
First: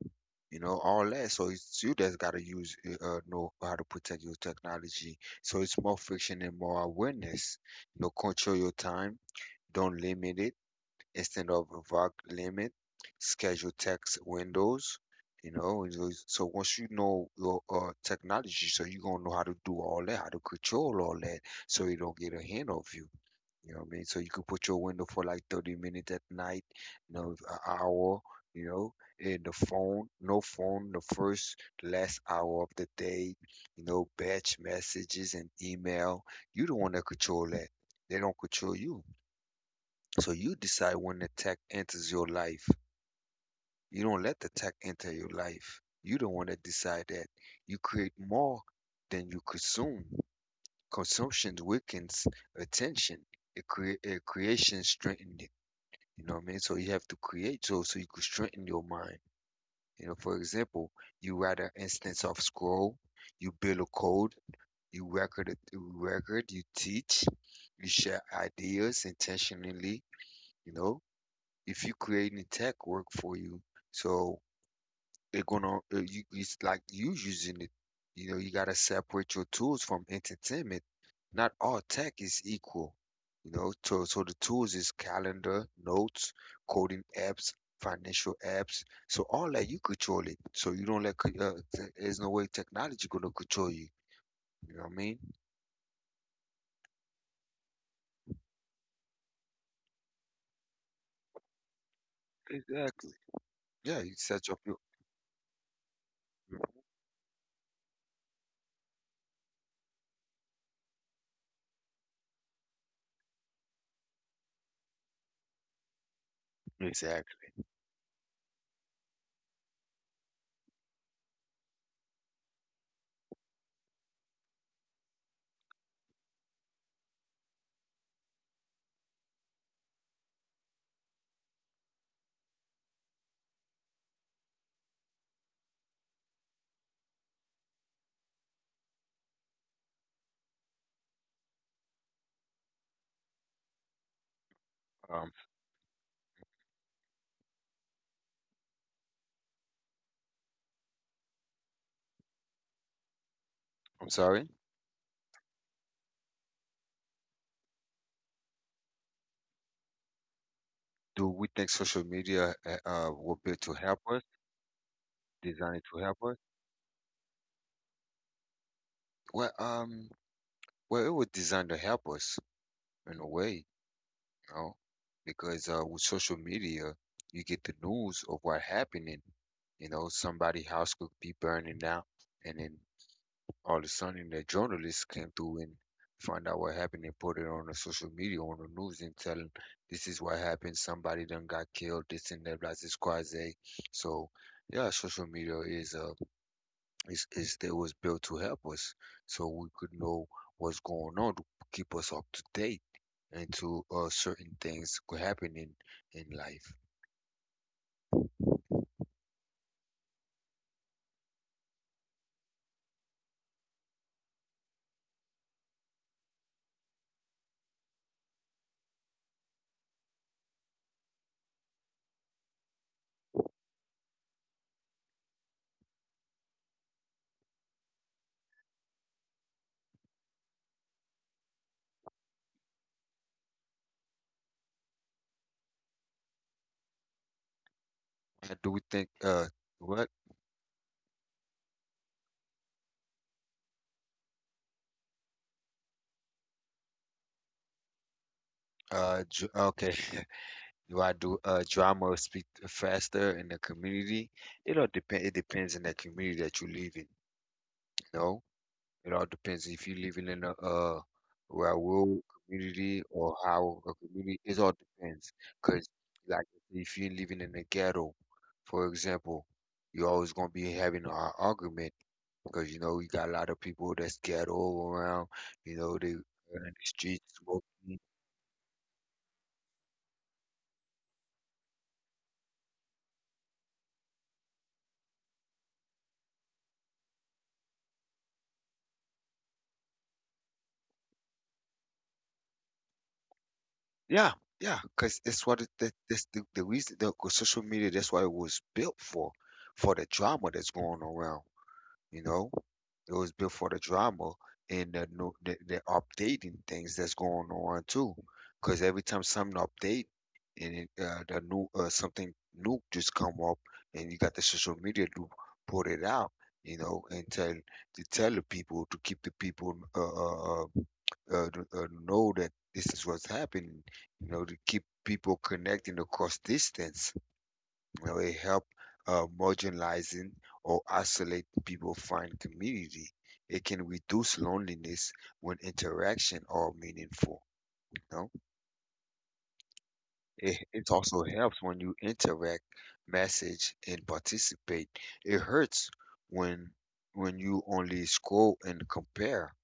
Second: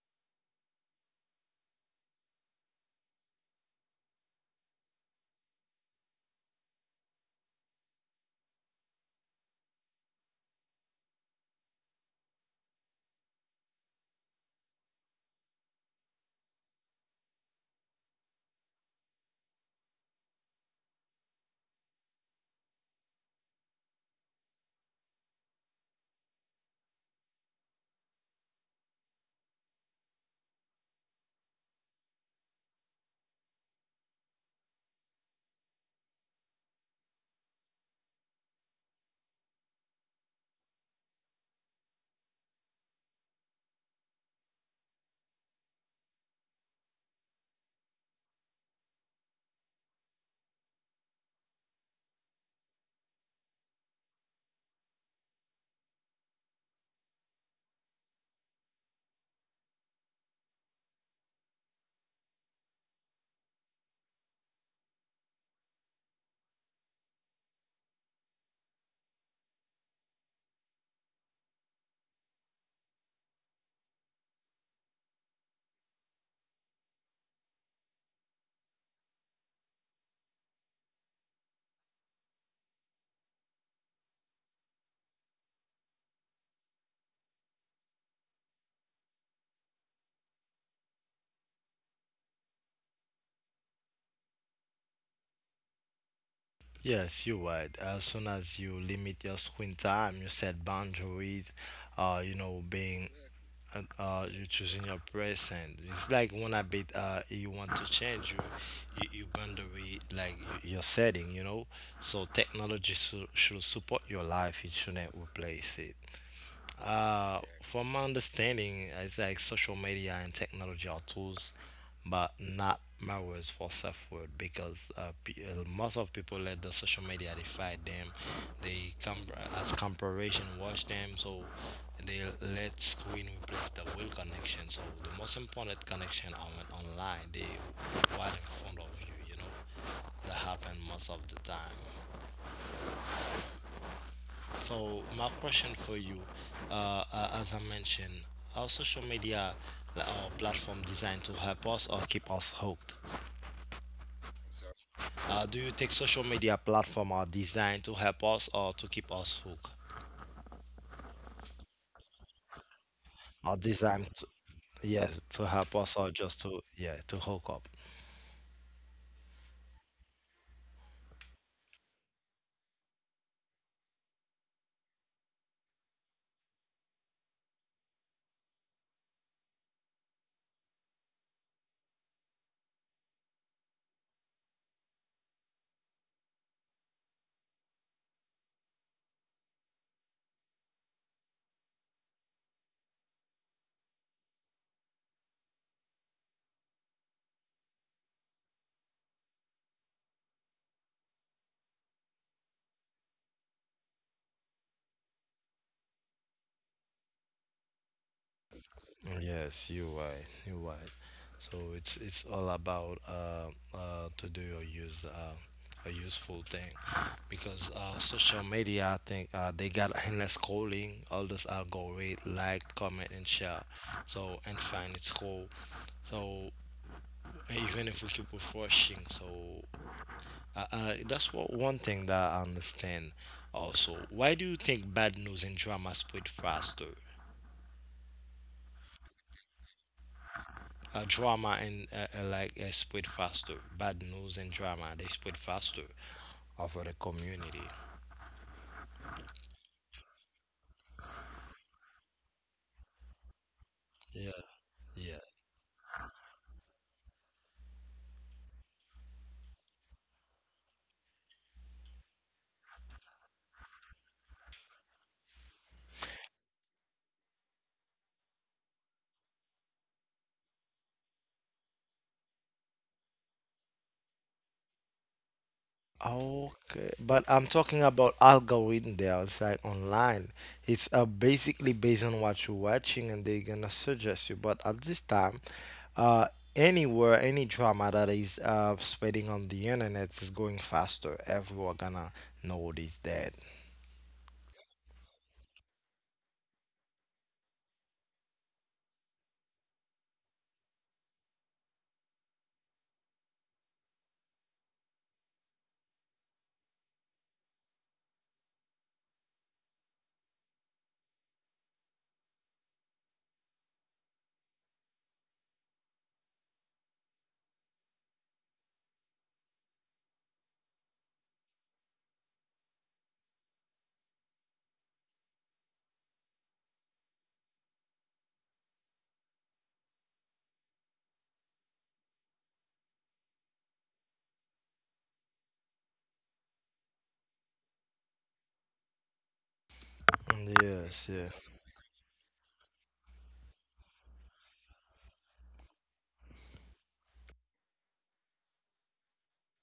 [SPEAKER 2] you know, all that. So it's you that's got to use, know how to protect your technology. So it's more friction and more awareness. You know, control your time. Don't limit it. Instead of a vague limit, schedule text windows. You know, and so once you know your technology, so you're gonna know how to do all that, how to control all that, so you don't get a hand of you. You know what I mean? So you could put your window for like 30 minutes at night, you know, an hour, you know, and the phone, no phone the first, last hour of the day, you know, batch messages and email. You the one that control that. They don't control you. So you decide when the tech enters your life. You don't let the tech enter your life. You the one that decide that. You create more than you consume. Consumption weakens attention it creation strengthens you know what I mean? So you have to create so you can strengthen your mind. You know, for example, you write an instance of scroll, you build a code, you record it, you record, you teach, you share ideas intentionally, you know, if you create a tech work for you. So it gonna you it's like you using it. You know, you gotta separate your tools from entertainment. Not all tech is equal. You know, so the tools is calendar, notes, coding apps, financial apps. So all that you control it. So you don't there's no way technology gonna control you. You know what I mean?
[SPEAKER 1] Yes, you're right. As soon as you limit your screen time, you set boundaries, you know, being
[SPEAKER 2] Exactly.
[SPEAKER 1] and
[SPEAKER 2] Yeah, you
[SPEAKER 1] you're
[SPEAKER 2] set up your
[SPEAKER 1] choosing your present. It's like when I bit you want to change you, you, you boundary like your setting, you know. So technology should support your life; it shouldn't replace it.
[SPEAKER 2] exactly.
[SPEAKER 1] From my understanding, it's like social media and technology are tools, but not mirrors for self-worth because most of people let the social media define them. They come as comparison, watch them, so they let screen replace the real connection. So the most important connection are on online. They right in front of you, you know. That happen most of the time. So my
[SPEAKER 2] Um,
[SPEAKER 1] question for you, as I mentioned, are social media uh, platform designed to help us or keep us hooked?
[SPEAKER 2] I'm sorry.
[SPEAKER 1] Do you think social media platform are designed to help us or to keep us hooked?
[SPEAKER 2] Do we think social media will
[SPEAKER 1] Are
[SPEAKER 2] be to help
[SPEAKER 1] designed
[SPEAKER 2] us,
[SPEAKER 1] to, yes, to help
[SPEAKER 2] designed
[SPEAKER 1] us
[SPEAKER 2] to
[SPEAKER 1] or
[SPEAKER 2] help us?
[SPEAKER 1] just to yeah to hook up?
[SPEAKER 2] Well, well, it was designed to help us in a way, you know, because with social media, you get the news of what happening. You know, somebody house could be burning down, and then all of a sudden the journalists came through and find out what happened and put it on the social media, on the news, and telling this is what happened. Somebody done got killed. This and that. Blah, this, quasi. So, yeah, social media is is they was built to help us so we could know what's going on to keep us up to date and to certain things could happen in life.
[SPEAKER 1] Yes, you're right. You're right. So it's all about to do or use a useful thing, because social media, I think they got endless scrolling, all this algorithm, like, comment, and share. So and find it's cool. So even if we keep refreshing, so that's what one thing that I understand. Also, why do you think bad news and drama spread faster?
[SPEAKER 2] I do think what
[SPEAKER 1] Drama and like spread faster. Bad news and drama they spread faster over the community.
[SPEAKER 2] Okay. Do I do drama or speak faster in the community?
[SPEAKER 1] Yeah,
[SPEAKER 2] It all
[SPEAKER 1] yeah.
[SPEAKER 2] depend. It depends on the community that you live in. You know, it all depends if you living in a where a rural community or how a community. It all depends. Cause like if you're living in a ghetto, for example, you're always gonna be having an argument because you know you got a lot of people that's ghetto around. You know they in the
[SPEAKER 1] Okay, but
[SPEAKER 2] streets
[SPEAKER 1] I'm
[SPEAKER 2] smoking.
[SPEAKER 1] talking about algorithm there. It's like online. It's basically based on what you're watching, and they're gonna suggest you. But at this time, uh, anywhere, any drama that is spreading on the internet is going faster. Everyone gonna know it is dead.
[SPEAKER 2] Yeah, yeah, because it's what it, that that's the reason the 'cause social media. That's what it was built for the drama that's going around. You know, it was built for the drama and the no the, the updating things that's going on too. Because every time something update and it, the new something new just come up, and you got the social media to put it out. You know, and tell the people to keep the people know that this is what's happening, you know, to keep people connecting across distance, really help marginalizing or isolate people find community. It can reduce loneliness when interaction are meaningful. You know? It
[SPEAKER 1] Yes,
[SPEAKER 2] also
[SPEAKER 1] yeah.
[SPEAKER 2] helps when you interact, message, and participate. It hurts when when you only scroll and compare.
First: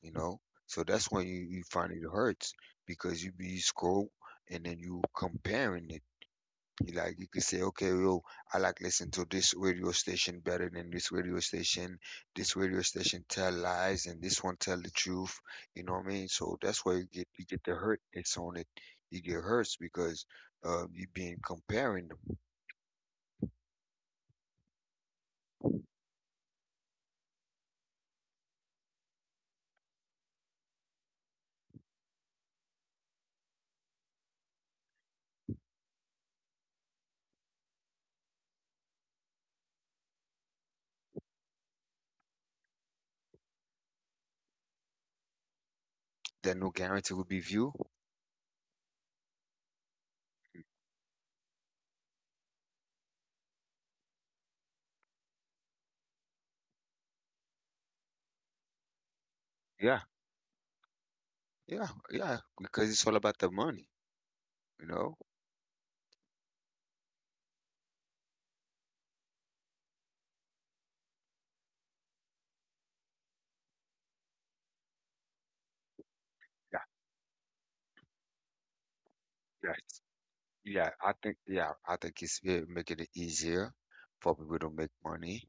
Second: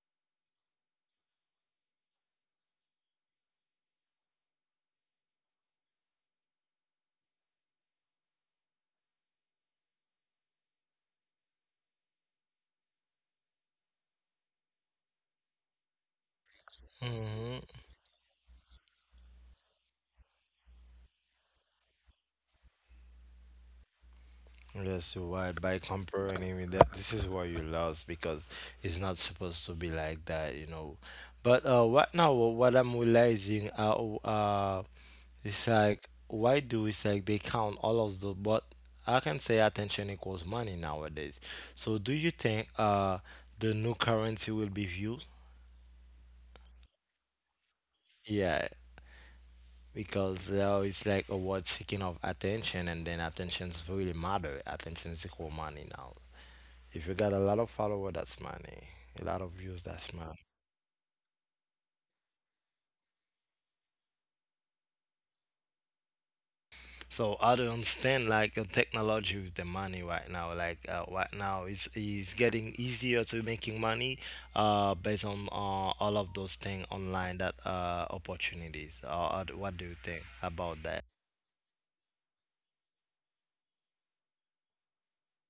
[SPEAKER 2] You know, so that's when you find it hurts because you be scroll and then you comparing it. You like you could say, okay, yo, I like listen to this radio station better than this radio station. This radio station tell lies and this one tell the truth. You know what I mean? So that's why you
[SPEAKER 1] Hmm,
[SPEAKER 2] get the hurtness on it. You get hurts because you been comparing them.
[SPEAKER 1] yes, you're right. By comparing with that, this is why you lost because it's not supposed to be like that, you know. But right now, what I'm realizing, uh, it's like why do it's like they count all of the but I can say attention equals money nowadays. So do you think the new currency will be viewed?
[SPEAKER 2] There no guarantee will be view.
[SPEAKER 1] Yeah, because now it's like a word seeking of attention, and then attention's really matter. Attention is equal money now. If you got a lot of follower, that's money. A lot of views,
[SPEAKER 2] Yeah.
[SPEAKER 1] that's money.
[SPEAKER 2] Yeah, yeah, because it's all about the money, you know?
[SPEAKER 1] So I don't understand like the technology with the money right now. Like right now, it's getting easier to making money based on all of those
[SPEAKER 2] Yeah,
[SPEAKER 1] things online that opportunities. What
[SPEAKER 2] yes.
[SPEAKER 1] do you think about
[SPEAKER 2] Yeah,
[SPEAKER 1] that?
[SPEAKER 2] I think it's yeah, making it easier for people to make money,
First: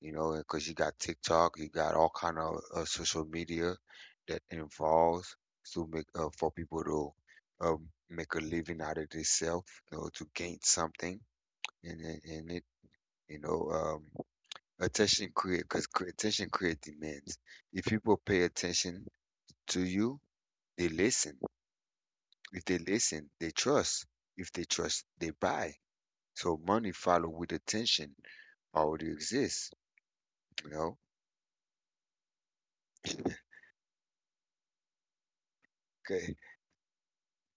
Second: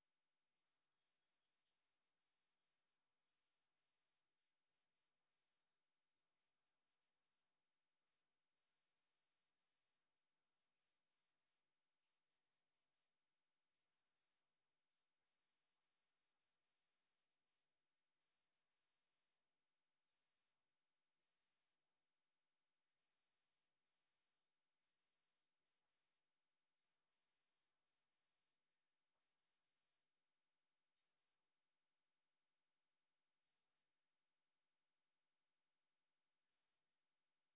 [SPEAKER 2] you know, because you got TikTok, you got all kind of social media that involves to make for people to make a living out of themselves, you know, to gain something in it, you know, attention create demands. If people pay attention to you, they listen. If they listen, they trust. If they trust, they buy. So money follow with attention already exists, you know? Okay.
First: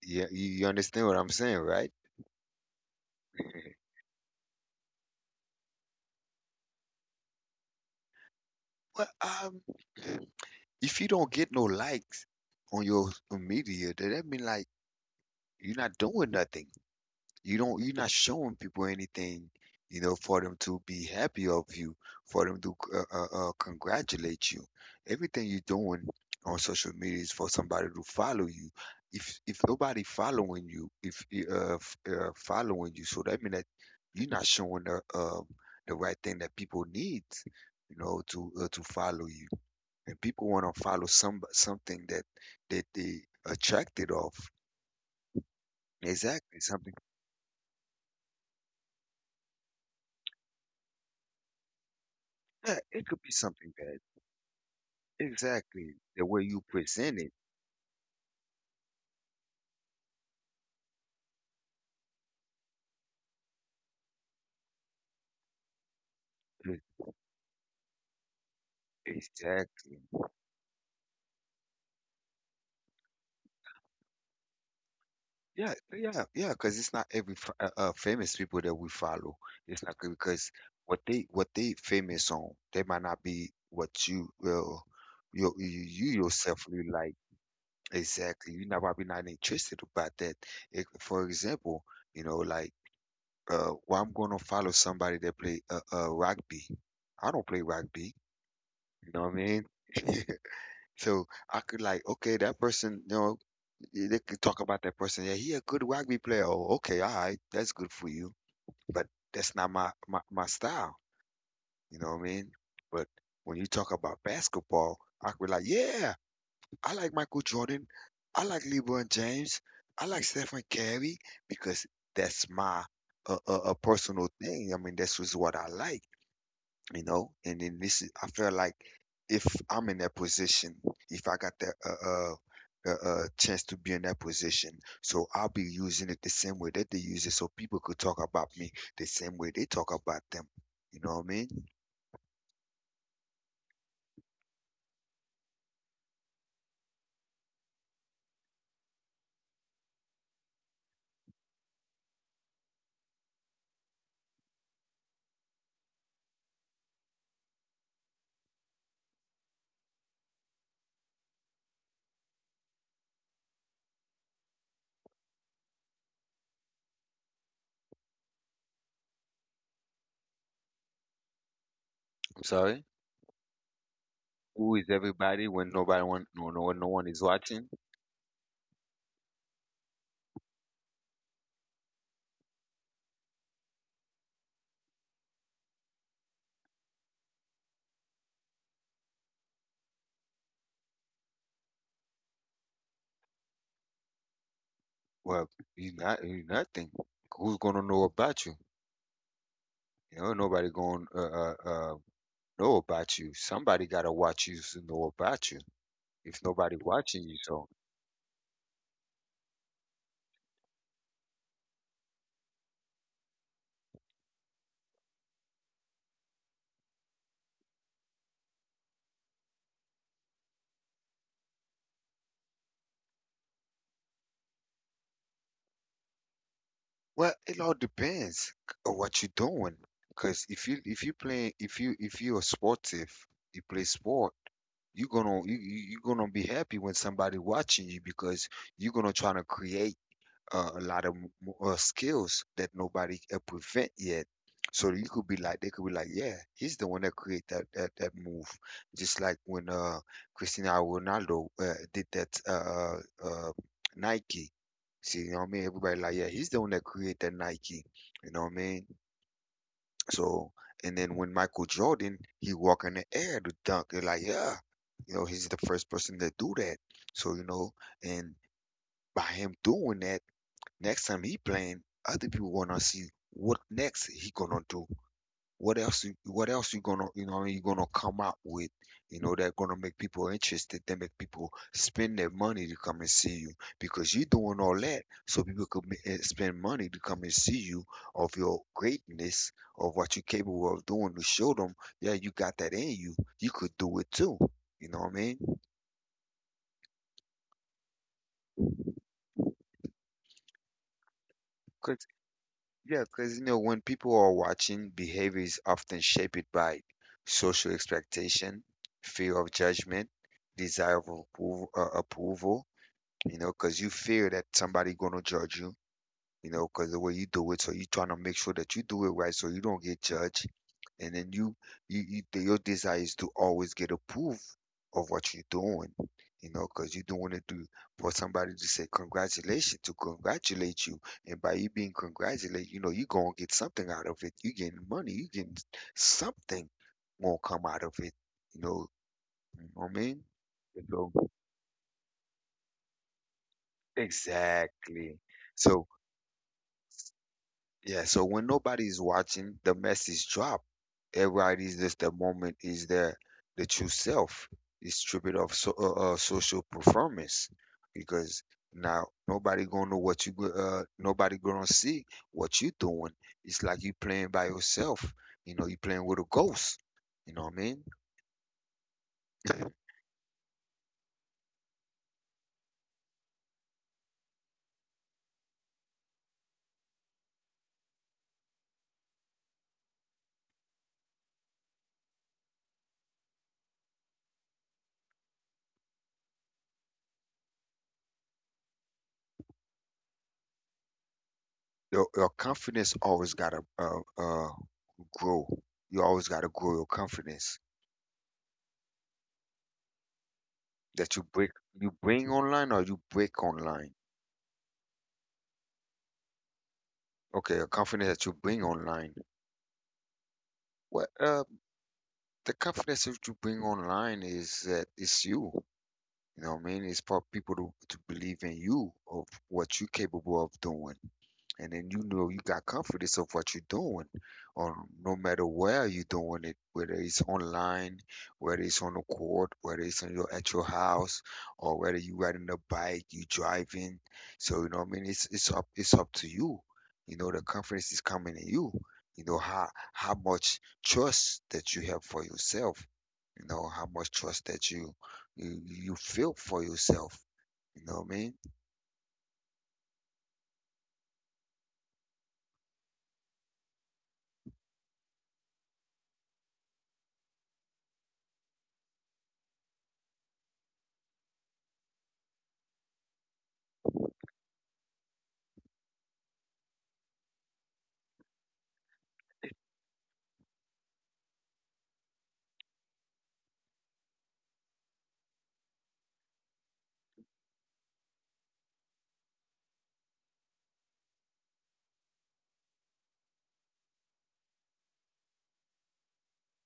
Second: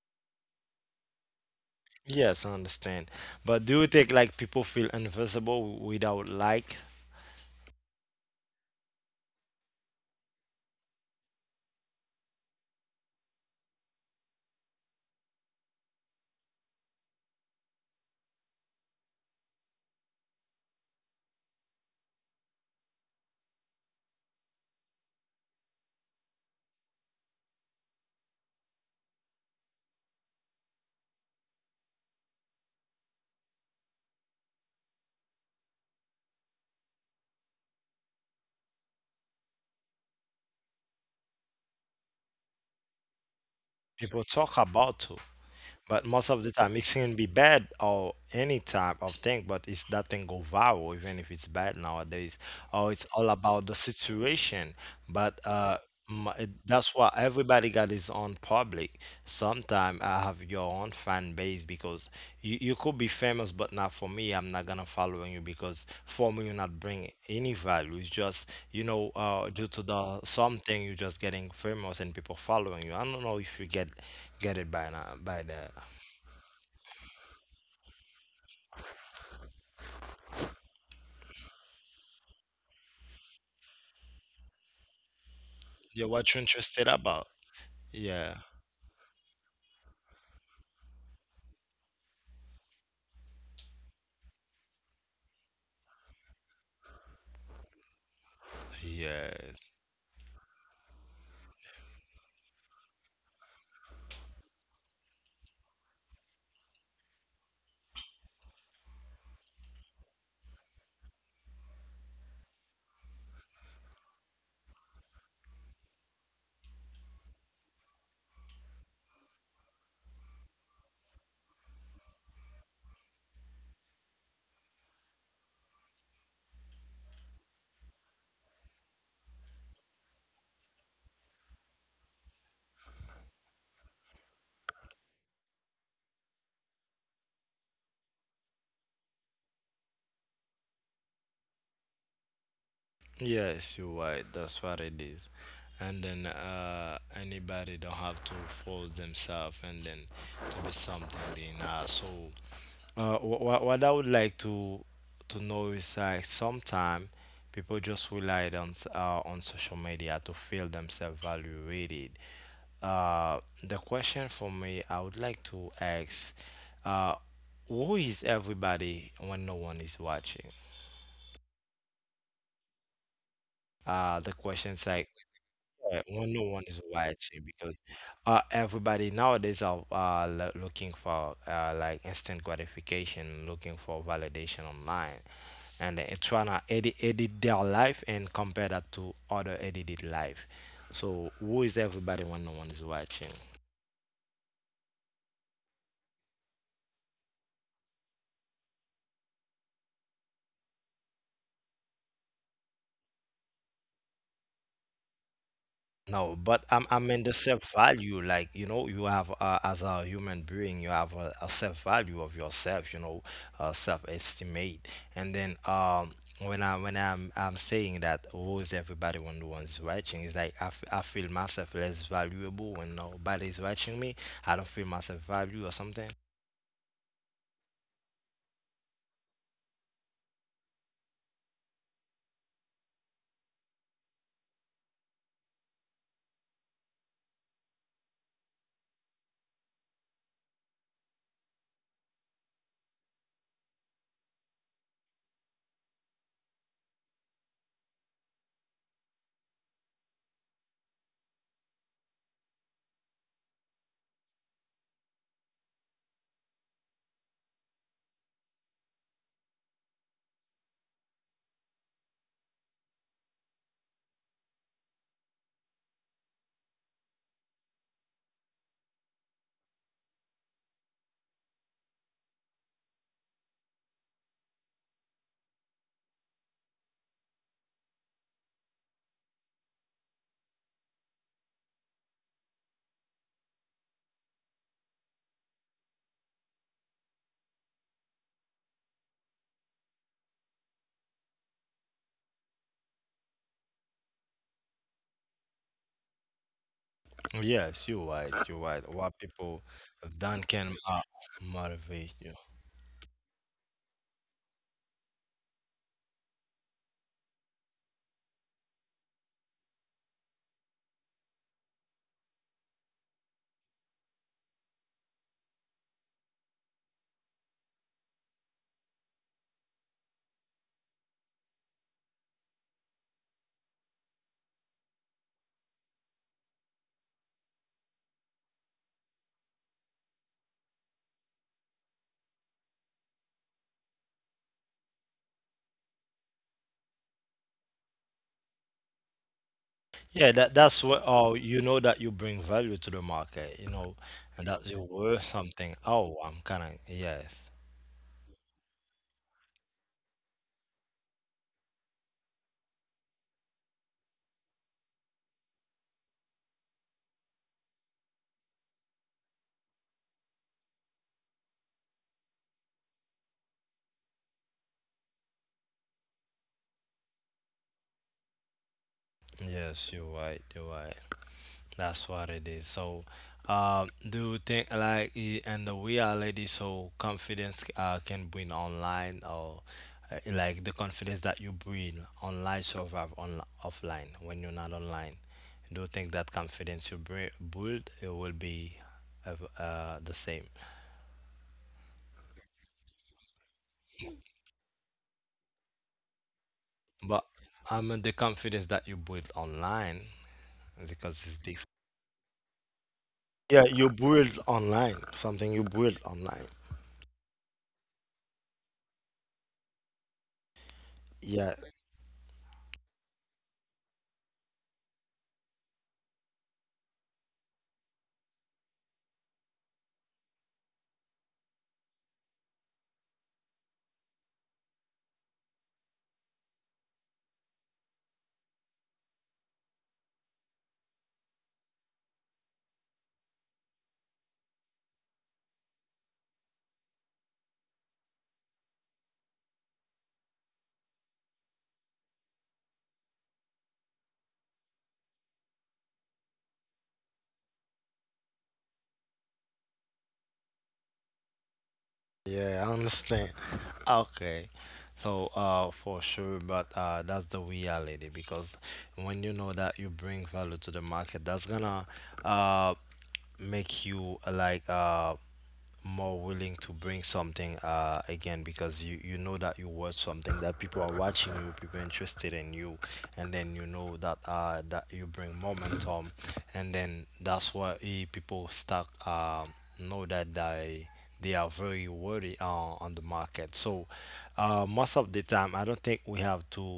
[SPEAKER 2] Yeah, you understand what I'm saying, right?
[SPEAKER 1] Yes, I understand. But do you think like people feel invisible without like
[SPEAKER 2] Well, if you don't get no likes on your media, then that mean like you're not doing nothing. You're not showing people anything, you know, for them to be happy of you, for them to congratulate you. Everything you're doing on social media is for somebody to follow you. If nobody following you, if following you, so that means that you're not showing the right thing that people need, you know, to follow you. And people want to follow some something that they attracted
[SPEAKER 1] people
[SPEAKER 2] of.
[SPEAKER 1] talk about to? But most of the
[SPEAKER 2] Exactly,
[SPEAKER 1] time, it
[SPEAKER 2] something.
[SPEAKER 1] can be bad or any type of thing, but it's that thing go viral, even if it's bad nowadays.
[SPEAKER 2] Yeah,
[SPEAKER 1] Or
[SPEAKER 2] it
[SPEAKER 1] it's
[SPEAKER 2] could be
[SPEAKER 1] all about
[SPEAKER 2] something
[SPEAKER 1] the
[SPEAKER 2] bad.
[SPEAKER 1] situation. But
[SPEAKER 2] Exactly. The
[SPEAKER 1] m-
[SPEAKER 2] way you
[SPEAKER 1] that's why
[SPEAKER 2] present it.
[SPEAKER 1] everybody got his own public. Sometimes I have your own fan base because you could be famous but not for me. I'm not gonna following you because for me you're not
[SPEAKER 2] e-
[SPEAKER 1] bringing any value. It's just, you know, due to
[SPEAKER 2] Exactly.
[SPEAKER 1] the something you're just getting famous and people following you. I don't know if you get it by now by that.
[SPEAKER 2] Yeah. Because it's not every famous people that we follow. It's not good because what they famous on, they might not be what you well,
[SPEAKER 1] Yeah,
[SPEAKER 2] you
[SPEAKER 1] what you're
[SPEAKER 2] yourself
[SPEAKER 1] interested
[SPEAKER 2] really like.
[SPEAKER 1] about. Yeah,
[SPEAKER 2] Exactly. You know, probably not interested about that. It, for example, you know, like why I'm gonna follow somebody that play rugby. I don't play rugby. You know what I mean?
[SPEAKER 1] yes,
[SPEAKER 2] So I could like, okay, that person, you know, they could talk about that person. Yeah, he a good rugby player. Oh, okay, all right, that's good for you. But that's not my style. You know what I mean? But when you talk about basketball, I could be like, yeah, I like Michael Jordan. I like LeBron James. I like Stephen Curry because that's my a personal thing. I mean, this is what I like, you know, and then this is I feel like if I'm in that position, if I got that chance to be in that position, so I'll be using it the same way that they use it, so people could talk about me the same way they talk about them. You know what I mean?
[SPEAKER 1] yes, you're right. That's what it is. And then anybody don't have to force themselves and then to be something they not. So what I would like to know is like sometimes people just relied on on social media to feel themselves evaluated. The question for me, I would like to ask, uh, who is everybody when no one is watching?
[SPEAKER 2] I'm sorry.
[SPEAKER 1] The
[SPEAKER 2] Who
[SPEAKER 1] question's
[SPEAKER 2] is
[SPEAKER 1] like
[SPEAKER 2] everybody when nobody one
[SPEAKER 1] when no
[SPEAKER 2] no
[SPEAKER 1] one
[SPEAKER 2] no
[SPEAKER 1] is
[SPEAKER 2] no one is
[SPEAKER 1] watching
[SPEAKER 2] watching?
[SPEAKER 1] because everybody nowadays are looking for like instant gratification, looking for validation online. And they're trying to edit their life and compare that to other edited life. So who is everybody when no one is watching?
[SPEAKER 2] Well, you nothing. Who's gonna know about you? You know, nobody gonna know about you. Somebody gotta watch you to know about you.
[SPEAKER 1] No,
[SPEAKER 2] If
[SPEAKER 1] but
[SPEAKER 2] nobody
[SPEAKER 1] I'm I
[SPEAKER 2] watching
[SPEAKER 1] mean the
[SPEAKER 2] you. So
[SPEAKER 1] self value, like you know, you have as a human being, you have a self value of yourself, you know, self estimate, and then when I'm saying that who is everybody when no one's watching. It's like I feel myself less valuable when nobody's watching me. I don't feel myself value or something.
[SPEAKER 2] well, it all depends on what you're doing. Because if you're sportive, you play sport, you're gonna you're gonna be happy when somebody watching you because you're gonna try to create a lot of skills that nobody can prevent yet. So you could be like, they could be like, yeah, he's the one that created that move. Just like when Cristiano Ronaldo did that uh Nike. See, you know what I mean? Everybody like, yeah, he's the one that created that Nike. You know what I mean? So, and then when Michael Jordan, he walk in the air to dunk. They're like, yeah, you know, he's the first person to do that. So, you know, and by him doing that next time he playing, other people wanna see what next he gonna do. What else? What else you gonna you gonna come up with? You know that gonna make people interested. They make people spend their money to come and see you because you're doing all that so people could spend money to come and see you of your greatness of what you're capable of doing to show them, yeah, you got that in you. You could do it too. You know what I mean?
[SPEAKER 1] Well, yes, you're right. You're right. What people have done can
[SPEAKER 2] Good.
[SPEAKER 1] motivate you.
[SPEAKER 2] Yeah, because you know, when people are watching, behavior is often shaped by social expectation, fear of judgment, desire of approval, approval, you know, because you fear that somebody gonna judge you, you know, because the way you do it, so you're trying to make sure that you do it right, so you don't get judged, and then you your desire is to always get approved of what you're doing, you know, because you don't want to do for somebody to say congratulations, to congratulate you, and by you being congratulated, you know, you're gonna get something out of it. You getting money, you getting something gonna come out of it, you know, you know what I mean?
[SPEAKER 1] Yeah, that that's
[SPEAKER 2] And
[SPEAKER 1] what.
[SPEAKER 2] so,
[SPEAKER 1] Oh, you know that you bring value to the market. You know, and that you're
[SPEAKER 2] exactly.
[SPEAKER 1] worth something.
[SPEAKER 2] So
[SPEAKER 1] Oh, I'm kind of yes,
[SPEAKER 2] yeah, so when nobody's watching, the message drop. Everybody's just the moment is their the true self. It's stripped of so, social performance because now nobody gonna know what nobody gonna see what you doing. It's like you playing by yourself. You know, you playing with a ghost. You know what I mean?
[SPEAKER 1] yes. You're right. You're right. That's what it is. So, do you think like in the reality, so confidence can bring online or like the confidence that you bring online survive on offline when you're not online? Do you think that confidence you bring, build it will be of, the same?
[SPEAKER 2] Your confidence always gotta grow. You always gotta grow your
[SPEAKER 1] But
[SPEAKER 2] confidence
[SPEAKER 1] I mean the confidence that you build online
[SPEAKER 2] that
[SPEAKER 1] because it's different.
[SPEAKER 2] you bring online or you break
[SPEAKER 1] Yeah, you
[SPEAKER 2] online.
[SPEAKER 1] build online, something you build online.
[SPEAKER 2] Okay, a confidence that you bring online. Well,
[SPEAKER 1] Yeah,
[SPEAKER 2] the confidence that you bring online is that it's you. You know what I mean? It's for people to believe in you of what you're capable of doing. And then you know you got confidence of what you're doing, or no matter where you're doing it, whether it's online, whether it's on the court, whether it's on your at your house, or whether you riding a bike, you driving. So you know what I mean? It's up it's up to you. You know the confidence is coming in you. You know how much trust that you have for yourself. You know how much trust that you you feel for yourself. You know what I mean?
[SPEAKER 1] Yeah, I understand. Okay. So, for sure, but that's the reality because when you know that you bring value to the market, that's gonna uh make you like more willing to bring something again because you know that you worth something, that people are watching you, people interested in you, and then you know that that you bring momentum, and then that's why people start know that they are very worthy on the market. So most of the time, I don't think we have to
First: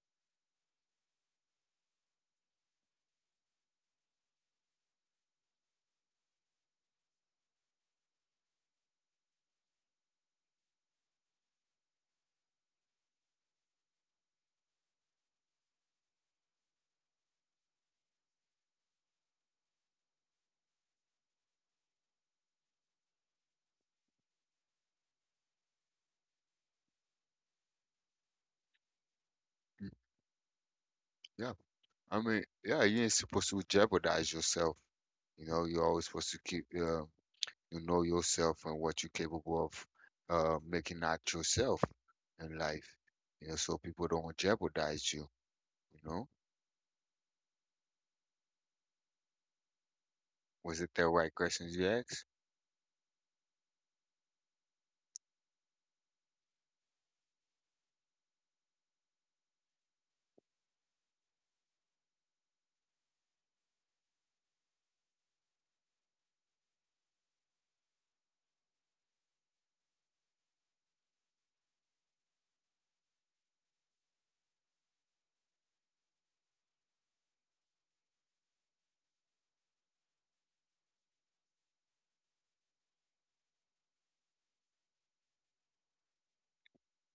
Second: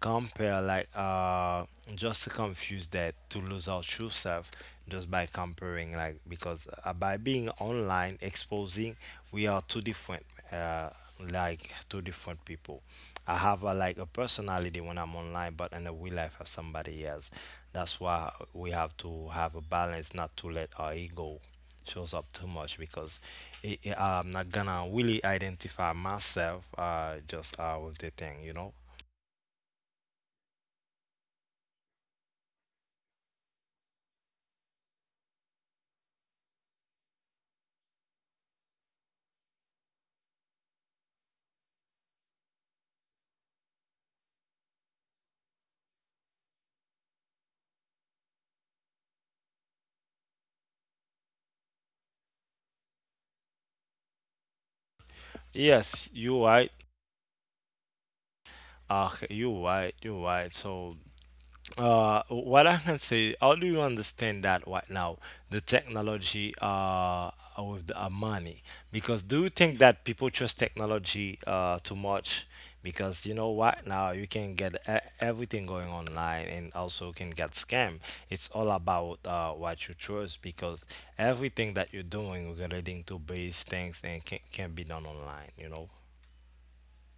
[SPEAKER 1] compare like just to confuse that to lose our true self just by comparing like because by being online exposing we are two different uh, like two different people. I have like a personality when I'm online, but in the real life of somebody else. That's why we have to have a balance, not to let our ego shows up too much because I'm not gonna really identify myself just with the thing, you know.
[SPEAKER 2] Mm. Yeah. I mean, yeah, you ain't supposed to jeopardize yourself. You know, you're always supposed to keep, you know yourself and what you're capable of making out yourself in life. You know, so people don't jeopardize you. You know, was it the right questions you asked?
[SPEAKER 1] Yes, you right. You right. You right. So what I can say, how do you understand that right now, the technology with the money? Because do you think that people trust technology too much? Because you know what, now you can get everything going online and also can get scam. It's all about what you trust because everything that you're doing relating to base things and can be done online, you know?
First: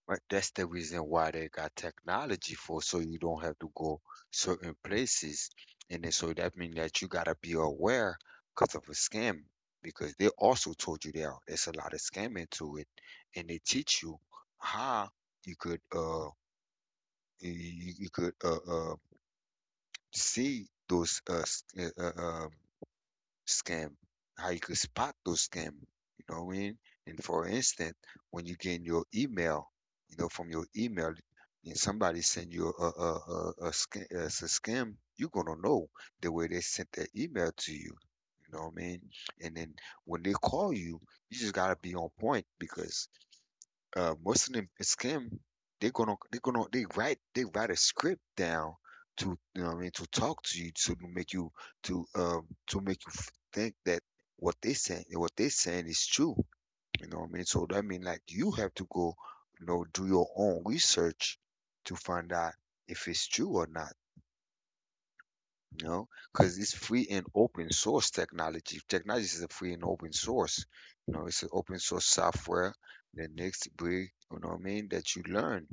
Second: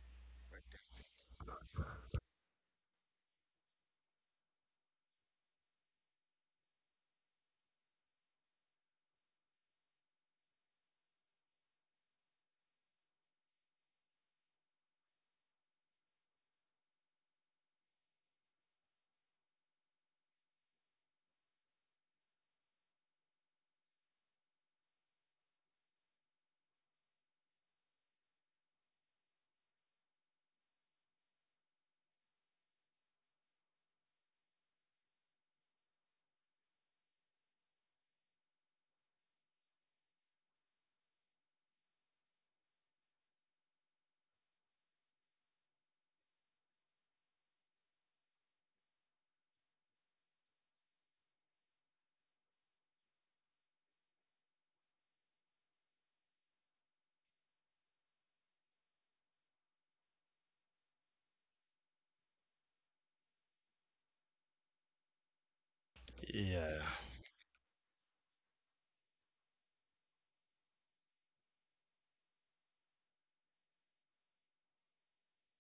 [SPEAKER 2] Right, that's the reason why they got technology for, so you don't have to go certain places. And then so that means that you gotta be aware because of a scam, because they also told you there's a lot of scam into it, and they teach you how you could you you could see those uh um, scam, how you could spot those scam. You know what I mean? And for instance, when you get your email, you know, from your email, and somebody send you a scam, a scam, you're gonna know the way they sent that email to you. You know what I mean? And then when they call you, you just gotta be on point because most of them scam. They gonna they write a script down to, you know what I mean, to talk to you to make you to make you think that what they saying is true. You know what I mean? So that mean like you have to go, you know, do your own research to find out if it's true or not, you know, because it's
[SPEAKER 1] Yeah.
[SPEAKER 2] free and open source technology. Technology is a free and open source. You know, it's an open source software. The next big, you know what I mean, that you learn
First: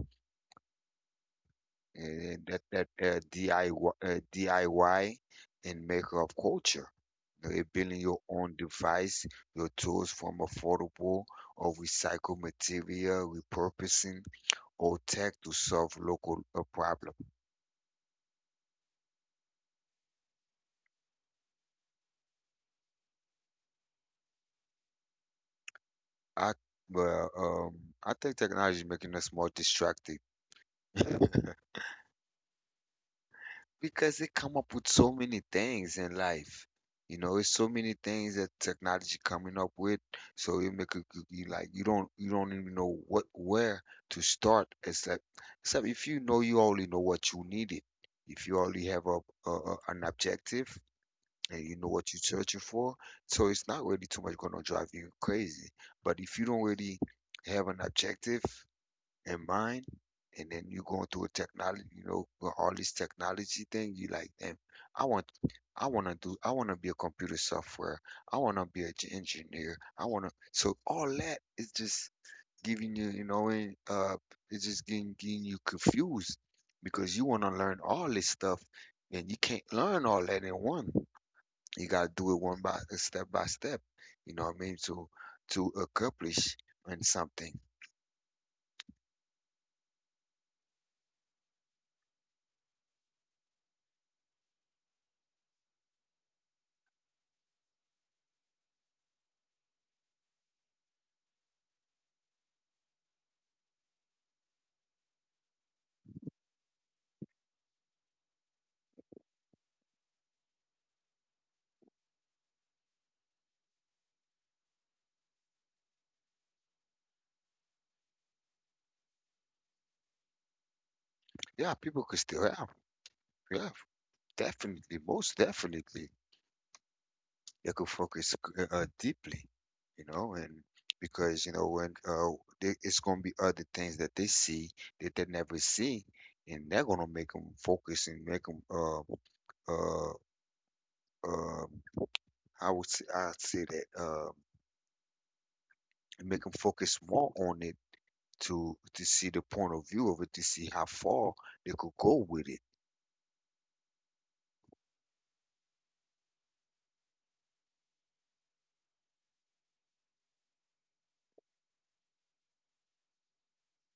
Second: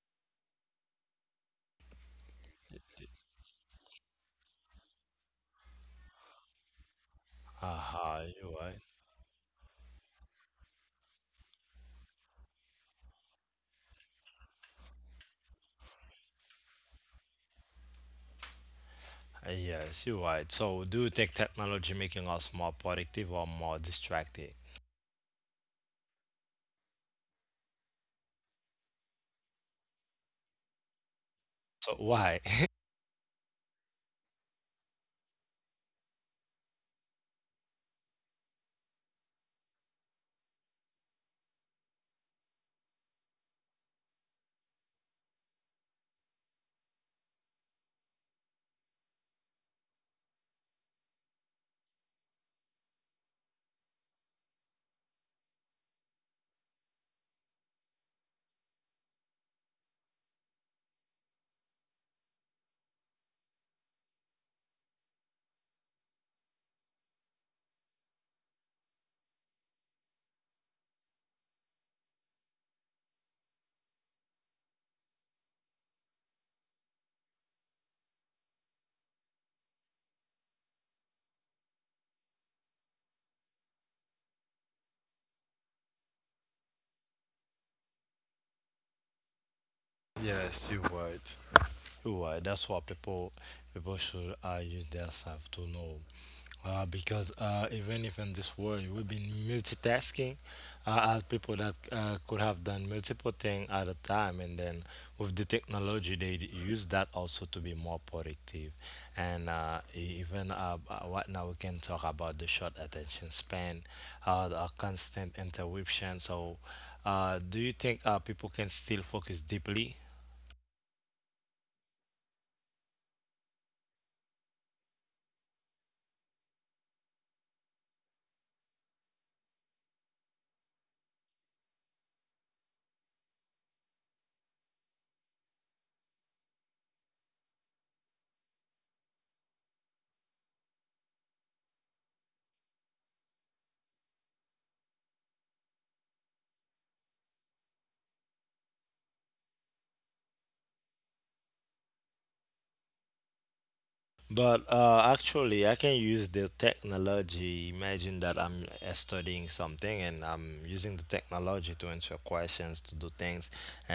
[SPEAKER 2] and that DIY, DIY and maker of culture. You know, you're building
[SPEAKER 1] Aha,
[SPEAKER 2] your
[SPEAKER 1] uh-huh,
[SPEAKER 2] own
[SPEAKER 1] you right.
[SPEAKER 2] device, your tools from affordable or recycled material, repurposing old tech to solve local problem.
[SPEAKER 1] Yes, you're right. So, do you think technology making us more productive or more distracted?
[SPEAKER 2] I, well, I think technology is making us more distracted
[SPEAKER 1] So, why?
[SPEAKER 2] because they come up with so many things in life. You know, it's so many things that technology coming up with, so it make it, you like you don't even know what where to start. Except except if you know you only know what you needed. If you only have an objective and you know what you're searching for, so it's not really too much gonna drive you crazy. But if you don't really have an objective and mind, and then you're going through a technology, you know, with all this technology thing, you like, damn, I want, I want to do, I want to be a computer software, I want to be an engineer, I want to. So all that is just giving you, you know, and, it's just getting you confused because you want to learn all this stuff, and you can't learn all that in one. You gotta do it one by step by step. You know what I mean? To accomplish in something.
[SPEAKER 1] Yes, you're right. You're right. That's what people people should use themselves to know. Because even if in this world we've been multitasking, as people that could have done multiple things at a time, and then with the technology, they use that also to be more productive. And even right now, we can talk about the short attention span, the constant interruption. So, do you think people can still focus deeply?
[SPEAKER 2] Yeah, people could still have. Yeah, definitely, most definitely, they could focus deeply, you know, and because you know when they, it's gonna be other things that they see that they never see, and they're gonna make them focus and make them uh, uh, I'd say that make them focus more on it to see the point of view of it, to see how far they could go with it.
[SPEAKER 1] But actually, I can use the technology. Imagine that I'm studying something and I'm using the technology to answer questions, to do things,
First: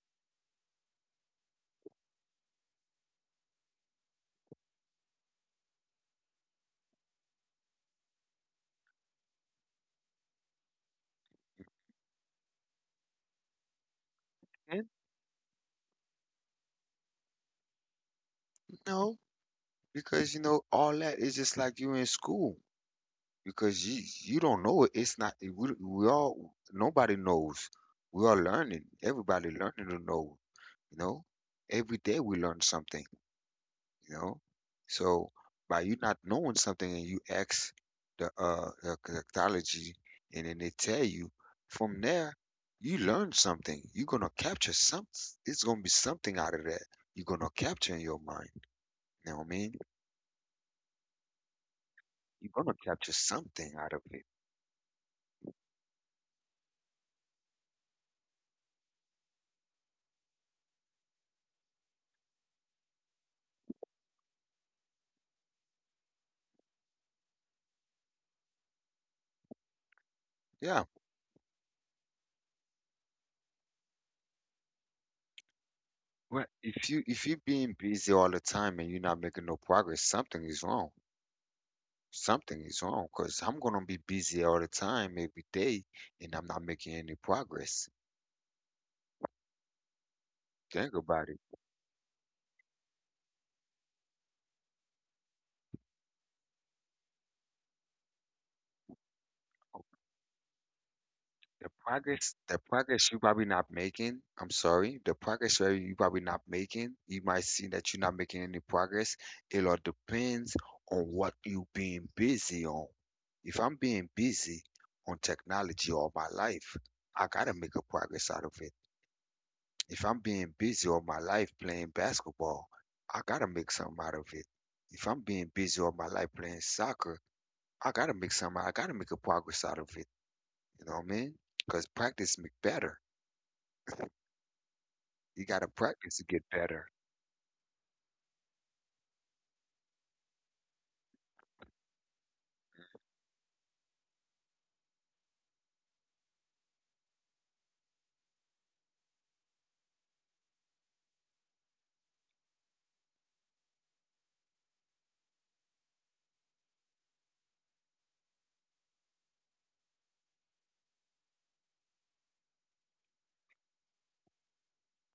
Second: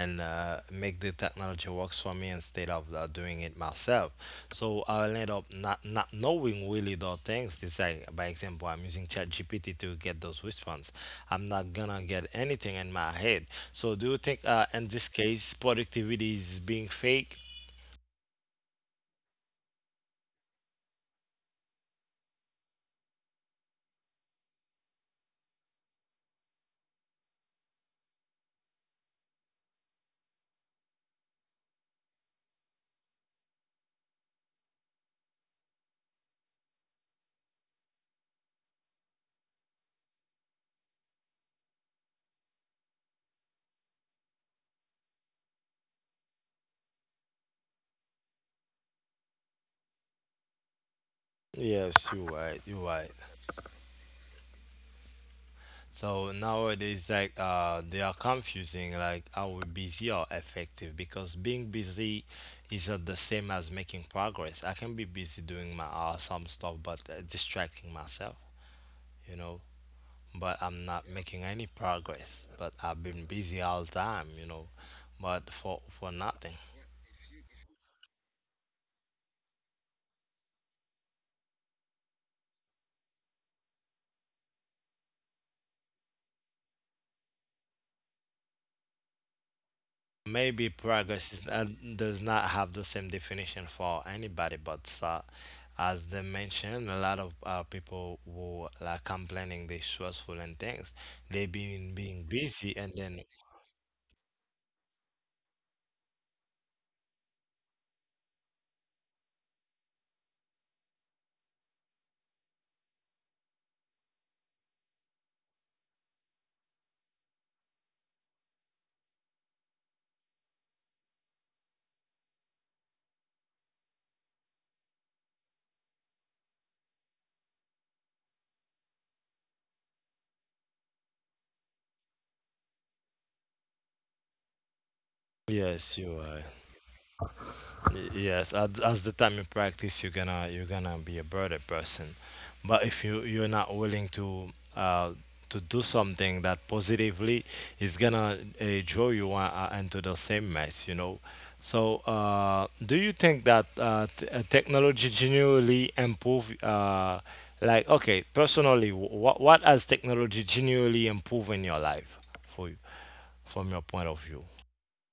[SPEAKER 1] and make the technology works for me instead of doing it myself. So I'll end up not knowing really the things. It's like, by example, I'm using ChatGPT to get those response. I'm not gonna get anything in my head. So do you think in
[SPEAKER 2] And
[SPEAKER 1] this case productivity is being fake?
[SPEAKER 2] no, because you know all that is just like you in school, because you don't know it. It's not we all nobody knows. We are learning. Everybody learning to know. You know, every day we learn something. You know, so by you not knowing something and you ask the cryptology and then they tell you, from there you learn something. You're gonna capture some. It's gonna be something out of that. You're gonna capture in your mind. You know what I mean?
[SPEAKER 1] Yes, you're
[SPEAKER 2] You're
[SPEAKER 1] right.
[SPEAKER 2] gonna
[SPEAKER 1] You're right.
[SPEAKER 2] capture something out of it.
[SPEAKER 1] So nowadays, like they are confusing like how busy or effective because being busy is not the same as making progress. I can be busy doing my some stuff, but distracting myself, you know. But
[SPEAKER 2] Yeah.
[SPEAKER 1] I'm not making any progress. But I've been busy all time, you know, but for
[SPEAKER 2] Well,
[SPEAKER 1] nothing.
[SPEAKER 2] if you being busy all the time and you're not making no progress, something is wrong. Something is wrong because I'm gonna be busy all the time every day and I'm not making any progress.
[SPEAKER 1] Maybe
[SPEAKER 2] Think about
[SPEAKER 1] progress
[SPEAKER 2] it.
[SPEAKER 1] is not, does not have the same definition for anybody, but as they mentioned, a lot of people who like complaining they stressful and things, they been being
[SPEAKER 2] The
[SPEAKER 1] busy and
[SPEAKER 2] progress you
[SPEAKER 1] then
[SPEAKER 2] probably not making, I'm sorry, the progress you probably not making, you might see that you're not making any progress. It all depends on what you being busy on. If I'm being busy on technology all my life, I gotta make a progress out of it. If I'm being busy all my life playing basketball, I gotta make something out of it. If I'm being busy all my life playing soccer, I gotta make a progress out of it. You know what I mean? Because practice make better. You gotta
[SPEAKER 1] yes,
[SPEAKER 2] practice
[SPEAKER 1] you
[SPEAKER 2] to
[SPEAKER 1] are.
[SPEAKER 2] get better.
[SPEAKER 1] Yes, as the time you practice, you're gonna be a better person. But if you you're not willing uh, to do something that positively is gonna draw you into the same mess, you know. So, do you think that technology genuinely improve? Like, okay, personally, what has technology genuinely improved in your life for you from your point of view?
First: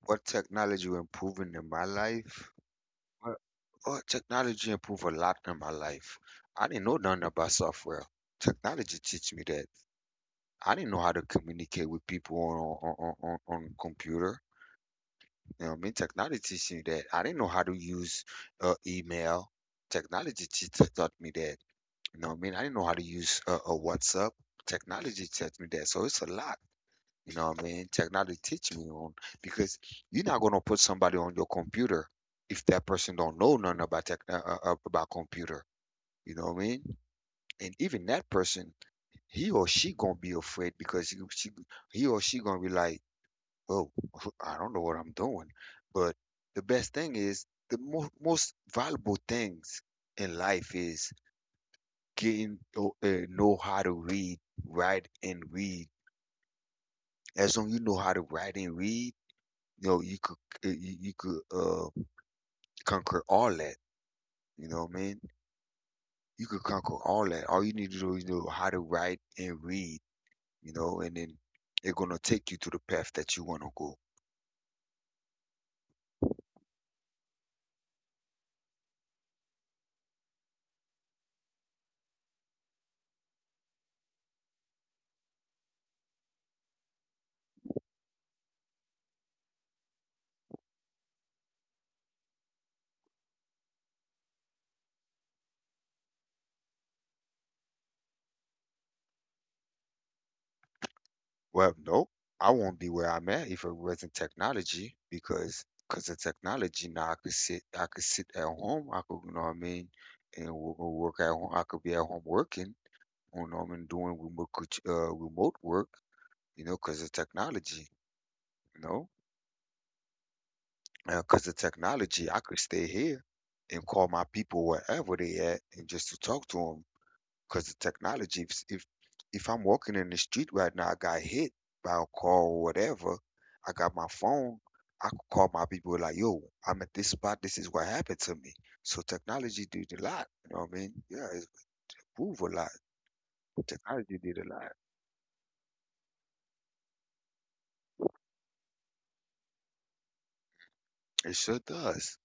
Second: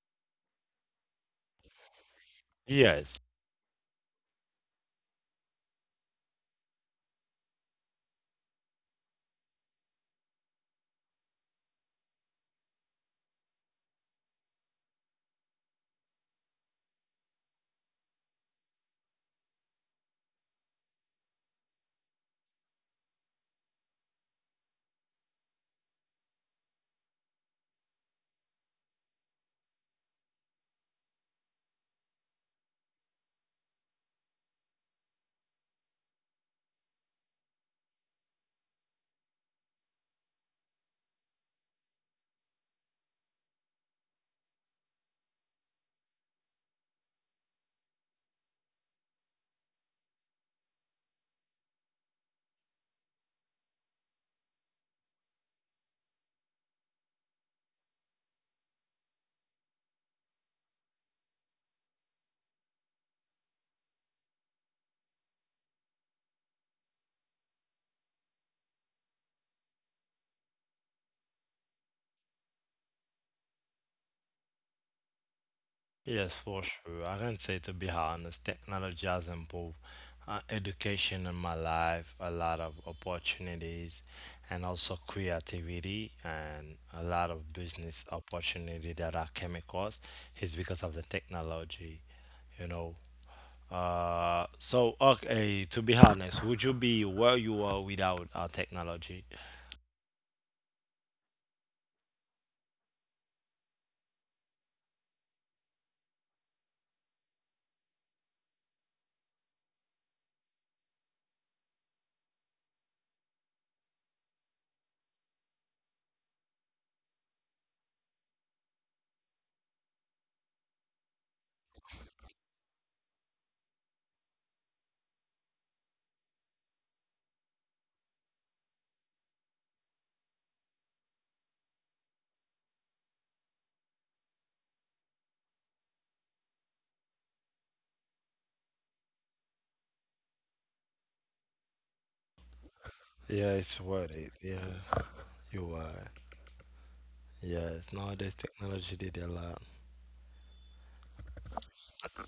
[SPEAKER 2] What technology improving in my life?
[SPEAKER 1] Yes.
[SPEAKER 2] What, what technology improved a lot in my life? I didn't know nothing about software. Technology teach me that. I didn't know how to communicate with people on on computer. You know what I mean? Technology teach me that. I didn't know how to use email. Taught me that. You know what I mean? I didn't know how to use WhatsApp. Technology taught me that. So it's a lot. You know what I mean? Technology teach me on because you're not gonna put somebody on your computer if that person don't know nothing about tech about computer. You know what I mean? And even that person, he or she gonna be afraid because he or she gonna be like, "Oh, I don't know what I'm doing." But the best thing is the most valuable things in life is getting to, know how to write, and read. As long you know how to write and read, you know, you could you could conquer all that. You know what I mean? You could conquer all that. All you need to do is know how to write and read, you know, and then it's gonna take you to the path that you wanna go.
[SPEAKER 1] Yes, for sure. I can say, to be honest, technology has improved education in my life, a lot of opportunities, and also creativity, and a lot of business opportunity that I came across is because of the technology, you know. So, okay, to be honest, would you be where you are without technology?
[SPEAKER 2] Well, nope. I won't be where I'm at if it wasn't technology because of technology now I could sit at home. I could, you know what I mean, and work at home. I could be at home working. You know what I mean, doing remote work. You know, because of technology. You know, because of technology I could stay here and call my people wherever they at and just to talk to them. Because the technology, if if I'm walking in the street right now, I got hit by a car or whatever, I got my phone. I could call my people like, yo, I'm at this spot. This is what happened to me. So technology did a lot. You know what I mean? Yeah, it move a lot.
[SPEAKER 1] Yeah, it's worth
[SPEAKER 2] Technology
[SPEAKER 1] it.
[SPEAKER 2] did a lot.
[SPEAKER 1] Yeah, you are. Yes, nowadays technology did a lot.
[SPEAKER 2] It sure does.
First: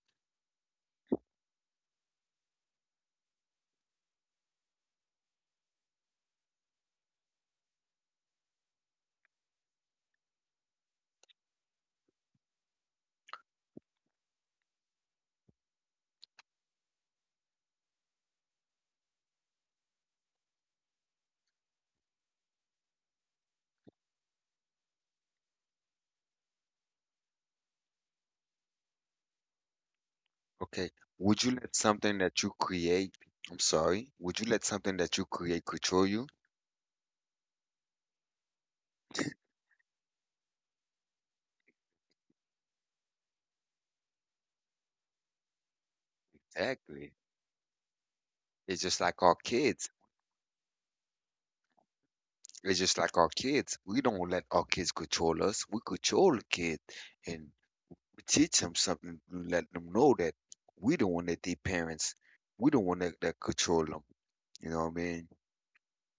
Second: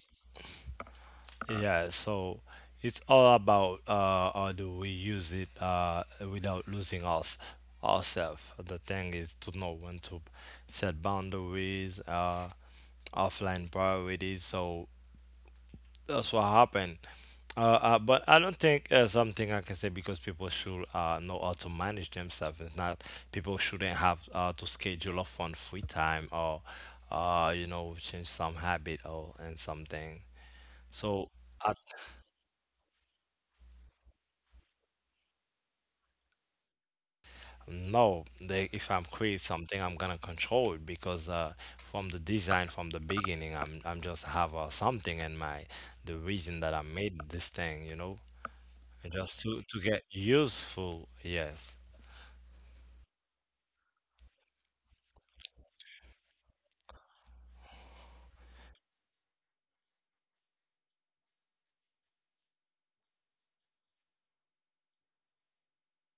[SPEAKER 1] Yeah, so it's all about how do we use it without losing us ourselves. The thing is to know when to set boundaries, offline priorities. So that's what happened. But I don't think something I can say because people should know how to manage themselves. It's not people shouldn't have to schedule off on free time or you know, change some habit or and something.
[SPEAKER 2] Okay.
[SPEAKER 1] So
[SPEAKER 2] Would you let something that you create, I'm sorry, would you let something that you create control you?
[SPEAKER 1] no, they, if I'm create something, I'm gonna control it because from the design, from the beginning, I'm just have something in my, the reason that I
[SPEAKER 2] Exactly.
[SPEAKER 1] made this thing, you know,
[SPEAKER 2] It's just
[SPEAKER 1] and
[SPEAKER 2] like our
[SPEAKER 1] just to
[SPEAKER 2] kids.
[SPEAKER 1] get useful. Yes,
[SPEAKER 2] It's just like our kids. We don't let our kids control us. We control the kid, and we teach them something. We let them know that we the one that they parents. We the one that control them. You know what I mean?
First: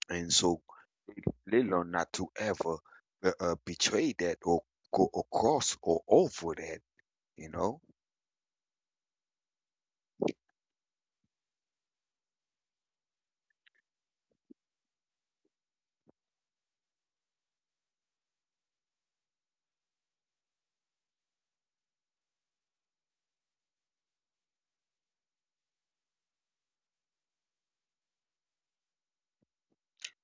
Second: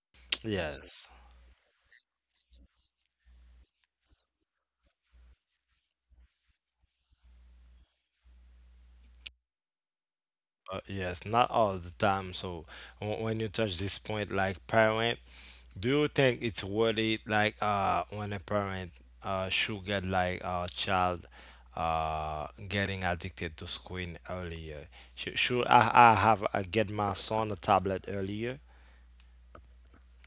[SPEAKER 2] And so
[SPEAKER 1] yes,
[SPEAKER 2] they learn not to ever betray that or go across or over that. You know.
[SPEAKER 1] yes. Not all the time. So w when you touch this point, like parent, do you think it's worth it, like when a parent should get like a child getting addicted to screen earlier? I have I get my son a tablet earlier?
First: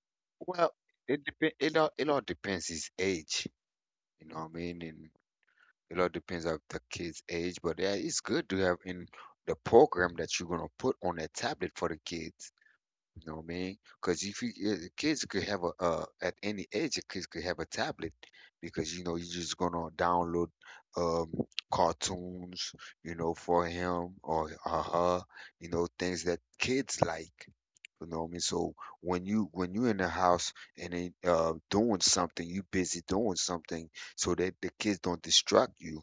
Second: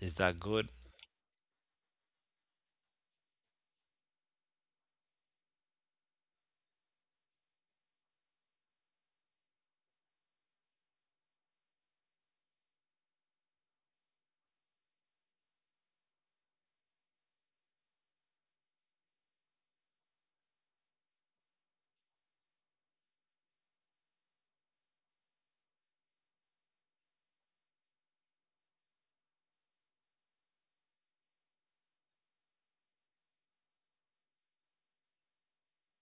[SPEAKER 1] Is that good?
[SPEAKER 2] Well, it depend. It all depends his age. You know what I mean? And it all depends of the kid's age. But yeah, it's good to have in the program that you're gonna put on a tablet for the kids. You know what I mean? Because if you, eh, kids could have a at any age, the kids could have a tablet because you know you're just gonna download um, cartoons, you know, for him or her, you know, things that kids like. You know what I mean? So when you're in the house and they, doing something, you busy doing something so that the kids don't distract you.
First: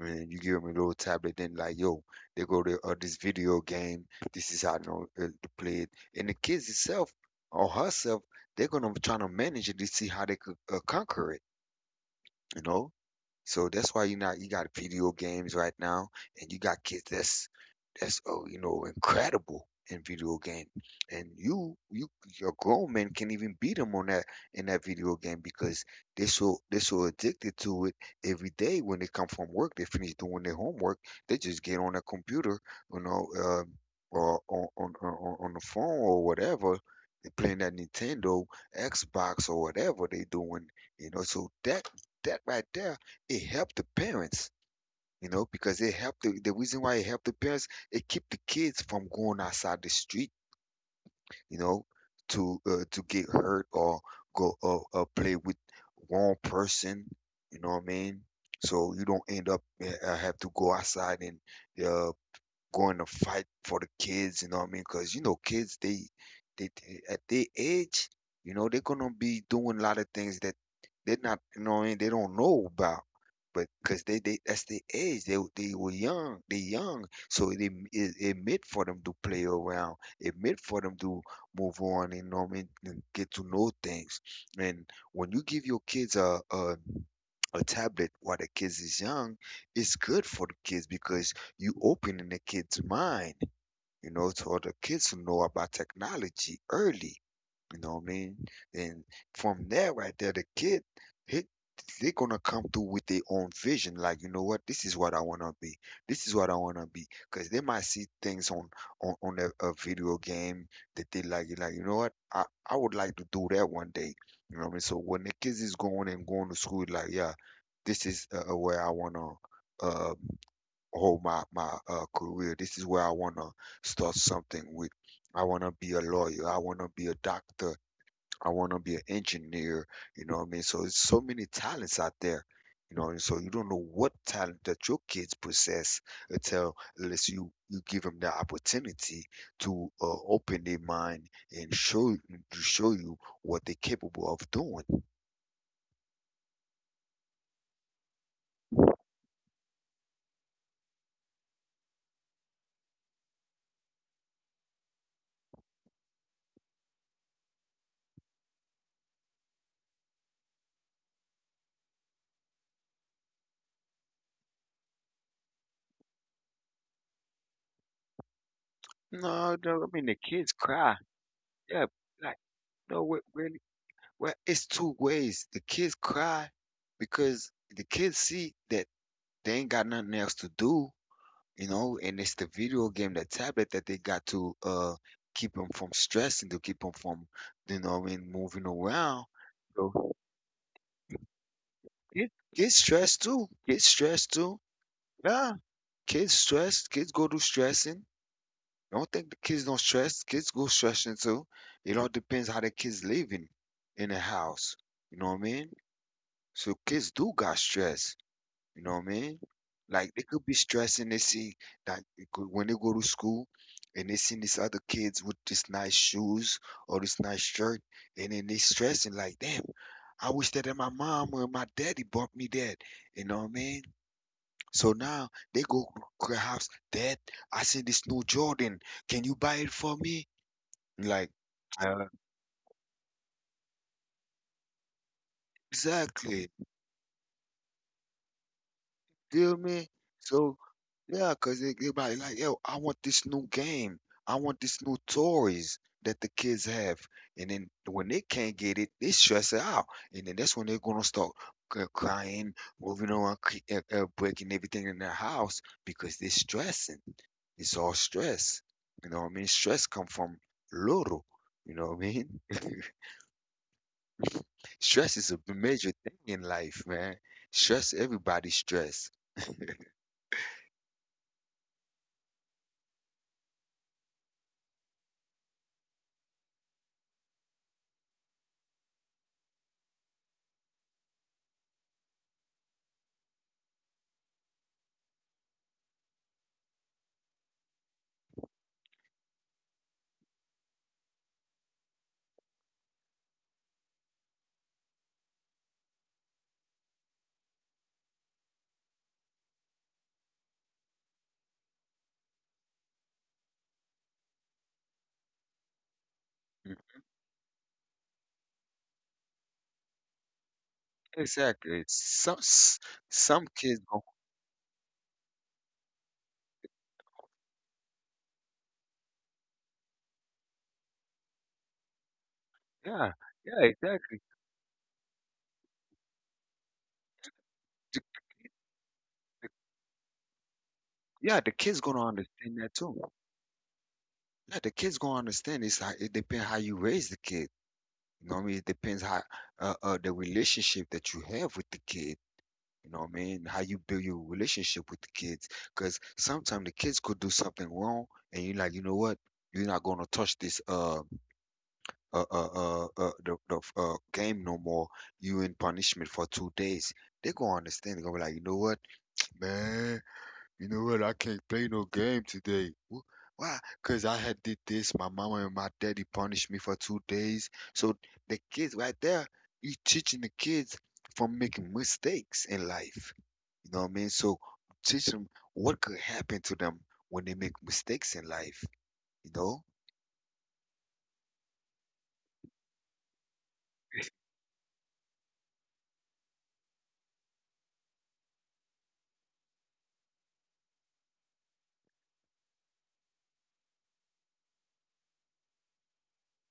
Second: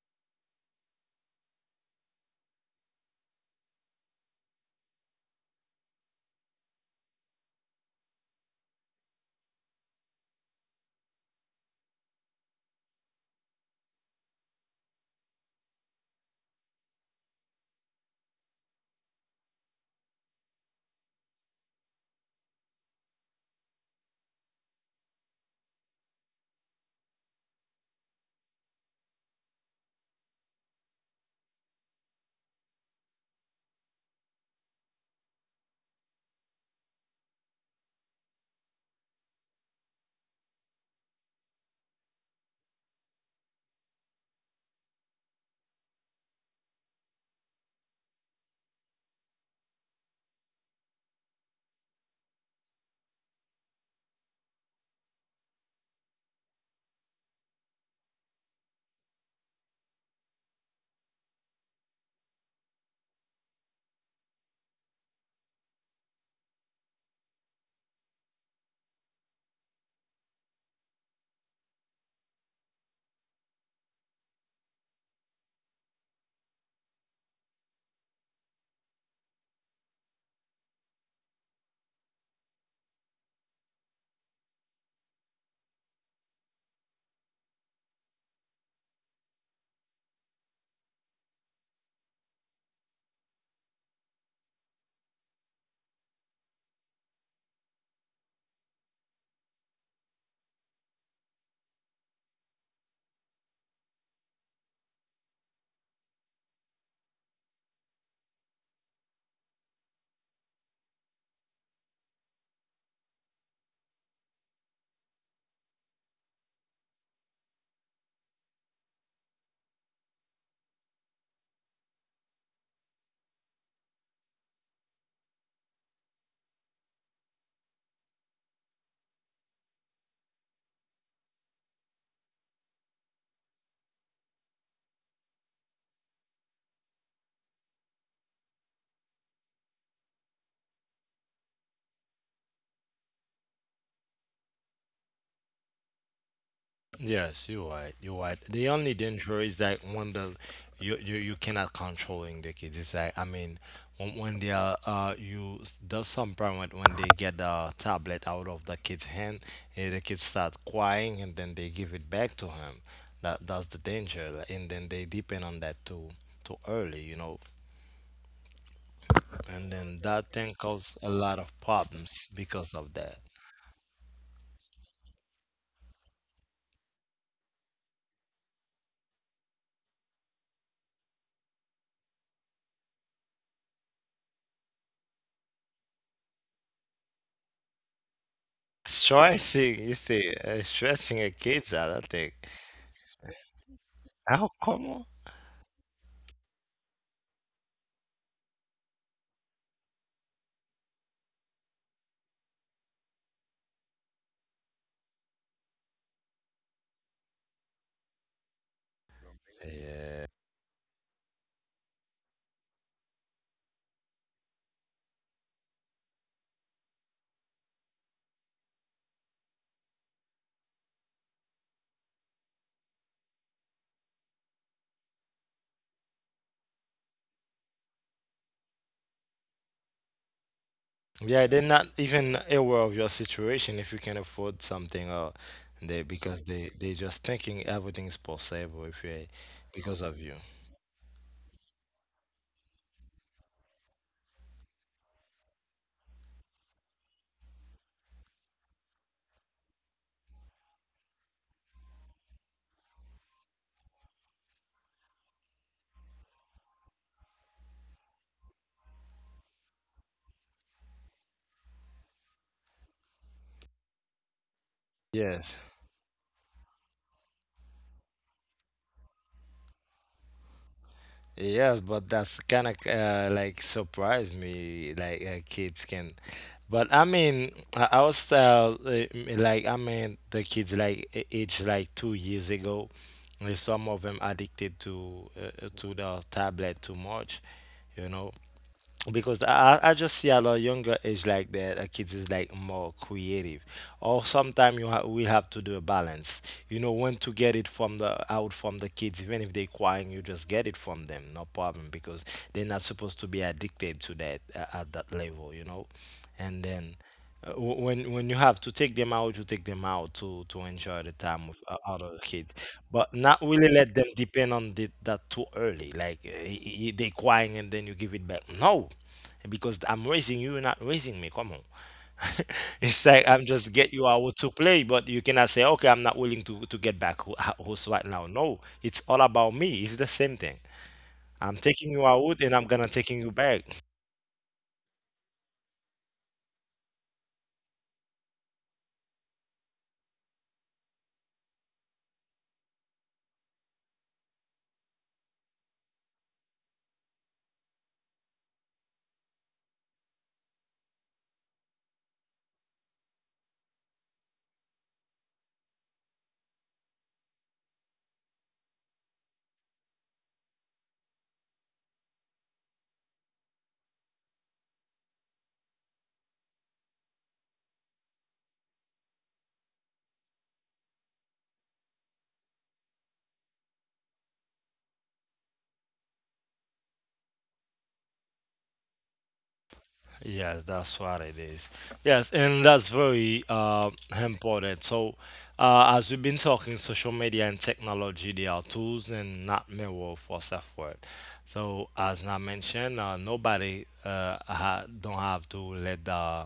[SPEAKER 2] And you give them a little tablet, then like, yo, they go to this video game. This is how I know to play it. And the kids itself or herself, they're gonna try to manage it to see how they could conquer it. You know. So that's why you not you got video games right now, and you got kids that's, oh, you know, incredible in video game, and you your grown men can even beat them on that in that video game because they so, they so addicted to it. Every day when they come from work, they finish doing their homework, they just get on a computer, you know, or on the phone or whatever, they playing that Nintendo, Xbox or whatever they doing, you know. So that, that right there, it helped the parents, you know, because it helped the reason why it helped the parents, it keep the kids from going outside the street, you know, to get hurt or go play with wrong person, you know what I mean? So you don't end up have to go outside and uh, going to fight for the kids, you know what I mean? Because, you know, kids, at their age, you know, they're going to be doing a lot of things that they're not, you know what I mean? They don't know about. But because that's their age. They were young. They young. So it meant for them to play around. It meant for them to move on, you know what I mean? And get to know things. And when you give your kids a tablet while the kids is young, it's good for the kids because you opening the kid's mind, you know, to other kids to know about technology early. You know what I mean? And from there, right there, the kid, he, they're gonna come through with their own vision. Like, you know what? This is what I wanna be. This is what I wanna be. Cause they might see things on on a video game that they like. You're like, you know what? I would like to do that one day. You know what I mean? So when the kids is going and going to school, like, yeah, this is where I wanna uh, whole my career. This is where I want to start something with. I want to be a lawyer. I want to be a doctor. I want to be an engineer. You know what I mean? So it's so many talents out there. You know, and so you don't know what talent that your kids possess until, unless you give them the opportunity to open their mind and show you- to show you what they're capable of doing.
[SPEAKER 1] Yes, you're right. You're right. The only danger is that when the you cannot controlling the kids. It's like I mean, when they are you, there's some parent when they get the tablet out of the kid's hand, the kid start crying and then they give it back to him. That that's the danger, like, and then they depend on that too too early, you know,
[SPEAKER 2] No,
[SPEAKER 1] and
[SPEAKER 2] no, I
[SPEAKER 1] then
[SPEAKER 2] mean the
[SPEAKER 1] that
[SPEAKER 2] kids
[SPEAKER 1] thing
[SPEAKER 2] cry.
[SPEAKER 1] cause a lot of
[SPEAKER 2] Yeah,
[SPEAKER 1] problems
[SPEAKER 2] like,
[SPEAKER 1] because of
[SPEAKER 2] no, what
[SPEAKER 1] that.
[SPEAKER 2] really? Well, it's two ways. The kids cry because the kids see that they ain't got nothing else to do, you know, and it's the video game, the tablet that they got to keep them from stressing, to keep them from, you know, what I mean, moving around.
[SPEAKER 1] Stressing, you
[SPEAKER 2] So
[SPEAKER 1] see, stressing a kids out. I
[SPEAKER 2] kids,
[SPEAKER 1] think.
[SPEAKER 2] kids stress too. Kids stress
[SPEAKER 1] Oh,
[SPEAKER 2] too.
[SPEAKER 1] come on.
[SPEAKER 2] Yeah, kids stress. Kids go through stressing. Don't think the kids don't stress. Kids go stressing too. It all depends how the kids living in the house. You know what I mean? So kids do got stress. You know what I mean? Like they
[SPEAKER 1] Yeah.
[SPEAKER 2] could be stressing. They see that they could, when they go to school and they see these other kids with these nice shoes or this nice shirt, and then they stressing like, damn, I wish that my mom or my daddy bought me that. You know what I mean? So now they go, perhaps, Dad, I see this new Jordan. Can you buy it for me? Like,
[SPEAKER 1] Yeah, they're not
[SPEAKER 2] Uh,
[SPEAKER 1] even aware of your situation if you can afford something or they, because
[SPEAKER 2] exactly.
[SPEAKER 1] they just thinking everything is possible if you,
[SPEAKER 2] Feel me?
[SPEAKER 1] because of you.
[SPEAKER 2] So yeah, cause it, everybody like, yo, I want this new game. I want this new toys that the kids have. And then when they can't get it, they stress it out. And then that's when they're gonna start crying, moving around, breaking everything in their house because they're stressing. It's all stress. You know what I mean? Stress come from little. You know what I mean? Stress is a
[SPEAKER 1] Yes.
[SPEAKER 2] major thing in life, man. Stress, everybody stress.
[SPEAKER 1] Yes, but that's kind of like surprised me like kids can. But I mean, our style, like I mean, the kids like age like 2 years ago, some of them addicted to the tablet too much, you know. Because I just see a lot younger age like that, kids is like more creative. Or sometimes you ha we have to do a balance. You know when to get it from the out from the kids, even if they're crying, you just get it from them, no problem, because they're not supposed to be addicted to that at that level, you know, and
[SPEAKER 2] Mm,
[SPEAKER 1] then when you have to take them out, you take them out to enjoy the time with
[SPEAKER 2] exactly.
[SPEAKER 1] other
[SPEAKER 2] Some
[SPEAKER 1] kids,
[SPEAKER 2] s-
[SPEAKER 1] but not
[SPEAKER 2] some
[SPEAKER 1] really
[SPEAKER 2] kids
[SPEAKER 1] let
[SPEAKER 2] go,
[SPEAKER 1] them depend on the, that too early. Like they crying and then you give it back. No, because I'm raising you, you're not raising me. Come on. It's
[SPEAKER 2] yeah,
[SPEAKER 1] like I'm
[SPEAKER 2] yeah,
[SPEAKER 1] just get you
[SPEAKER 2] exactly.
[SPEAKER 1] out to play, but you cannot say, okay, I'm not willing to get back host right now. No, it's all about me. It's the same thing.
[SPEAKER 2] Yeah, the
[SPEAKER 1] I'm
[SPEAKER 2] kids
[SPEAKER 1] taking
[SPEAKER 2] gonna
[SPEAKER 1] you out and
[SPEAKER 2] understand
[SPEAKER 1] I'm
[SPEAKER 2] that
[SPEAKER 1] gonna
[SPEAKER 2] too.
[SPEAKER 1] taking you back.
[SPEAKER 2] Yeah, the kids gonna understand. It's like it depends how you raise the kid. You know what I mean? It depends how the relationship that you have with the kid. You know what I mean? How you build your relationship with the kids. Because sometimes the kids could do something wrong and you're like, you know what? You're not gonna touch this uh uh the game no more. You in punishment for 2 days. They're gonna understand. They're gonna be like, you know what, man? You know what? I can't play no game today. Why? Cause I had did this. My mama and my daddy punished me for 2 days. So the kids right there, you teaching the kids from making mistakes in life. You know what I mean? So teach them what could happen to them when they make mistakes in life. You know?
[SPEAKER 1] Yeah, that's what it is. Yes, and that's very important. So, as we've been talking, social media and technology, they are tools and not mirror for self-worth. So, as I mentioned, nobody don't have to let the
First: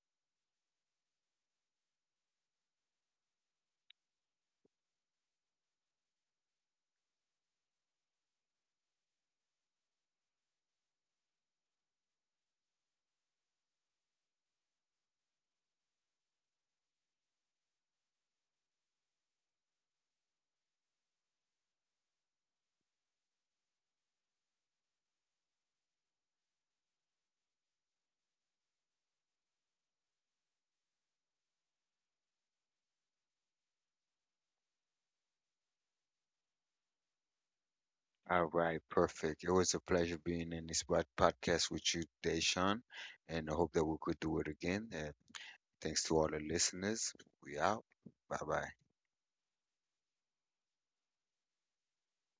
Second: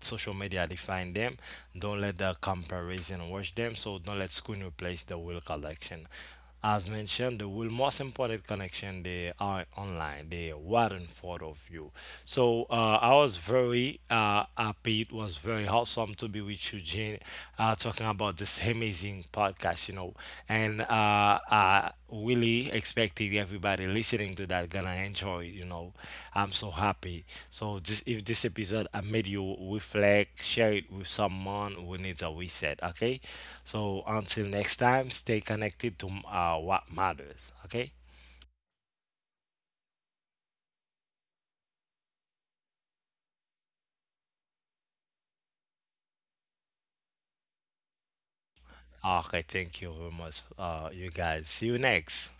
[SPEAKER 1] social media define them. Don't let the comparison wash them. So, don't let screen replace the real collection. As mentioned, the will most important connection they are online. They were in front of you. So I was very happy. It was very awesome to be with you, Jean. Talking about this amazing podcast. You know, and I really expecting everybody listening to that gonna enjoy it. You know, I'm so happy. So this, if this episode I made you reflect, share it with someone who needs a reset. Okay. So until next time, stay connected to what matters. Okay.
[SPEAKER 2] All right, perfect. It was a pleasure being in this podcast with you today, Sean. And I hope that we could do it again. And thanks to all the listeners. We out. Bye bye.
[SPEAKER 1] Okay. Thank you very much, you guys. See you next.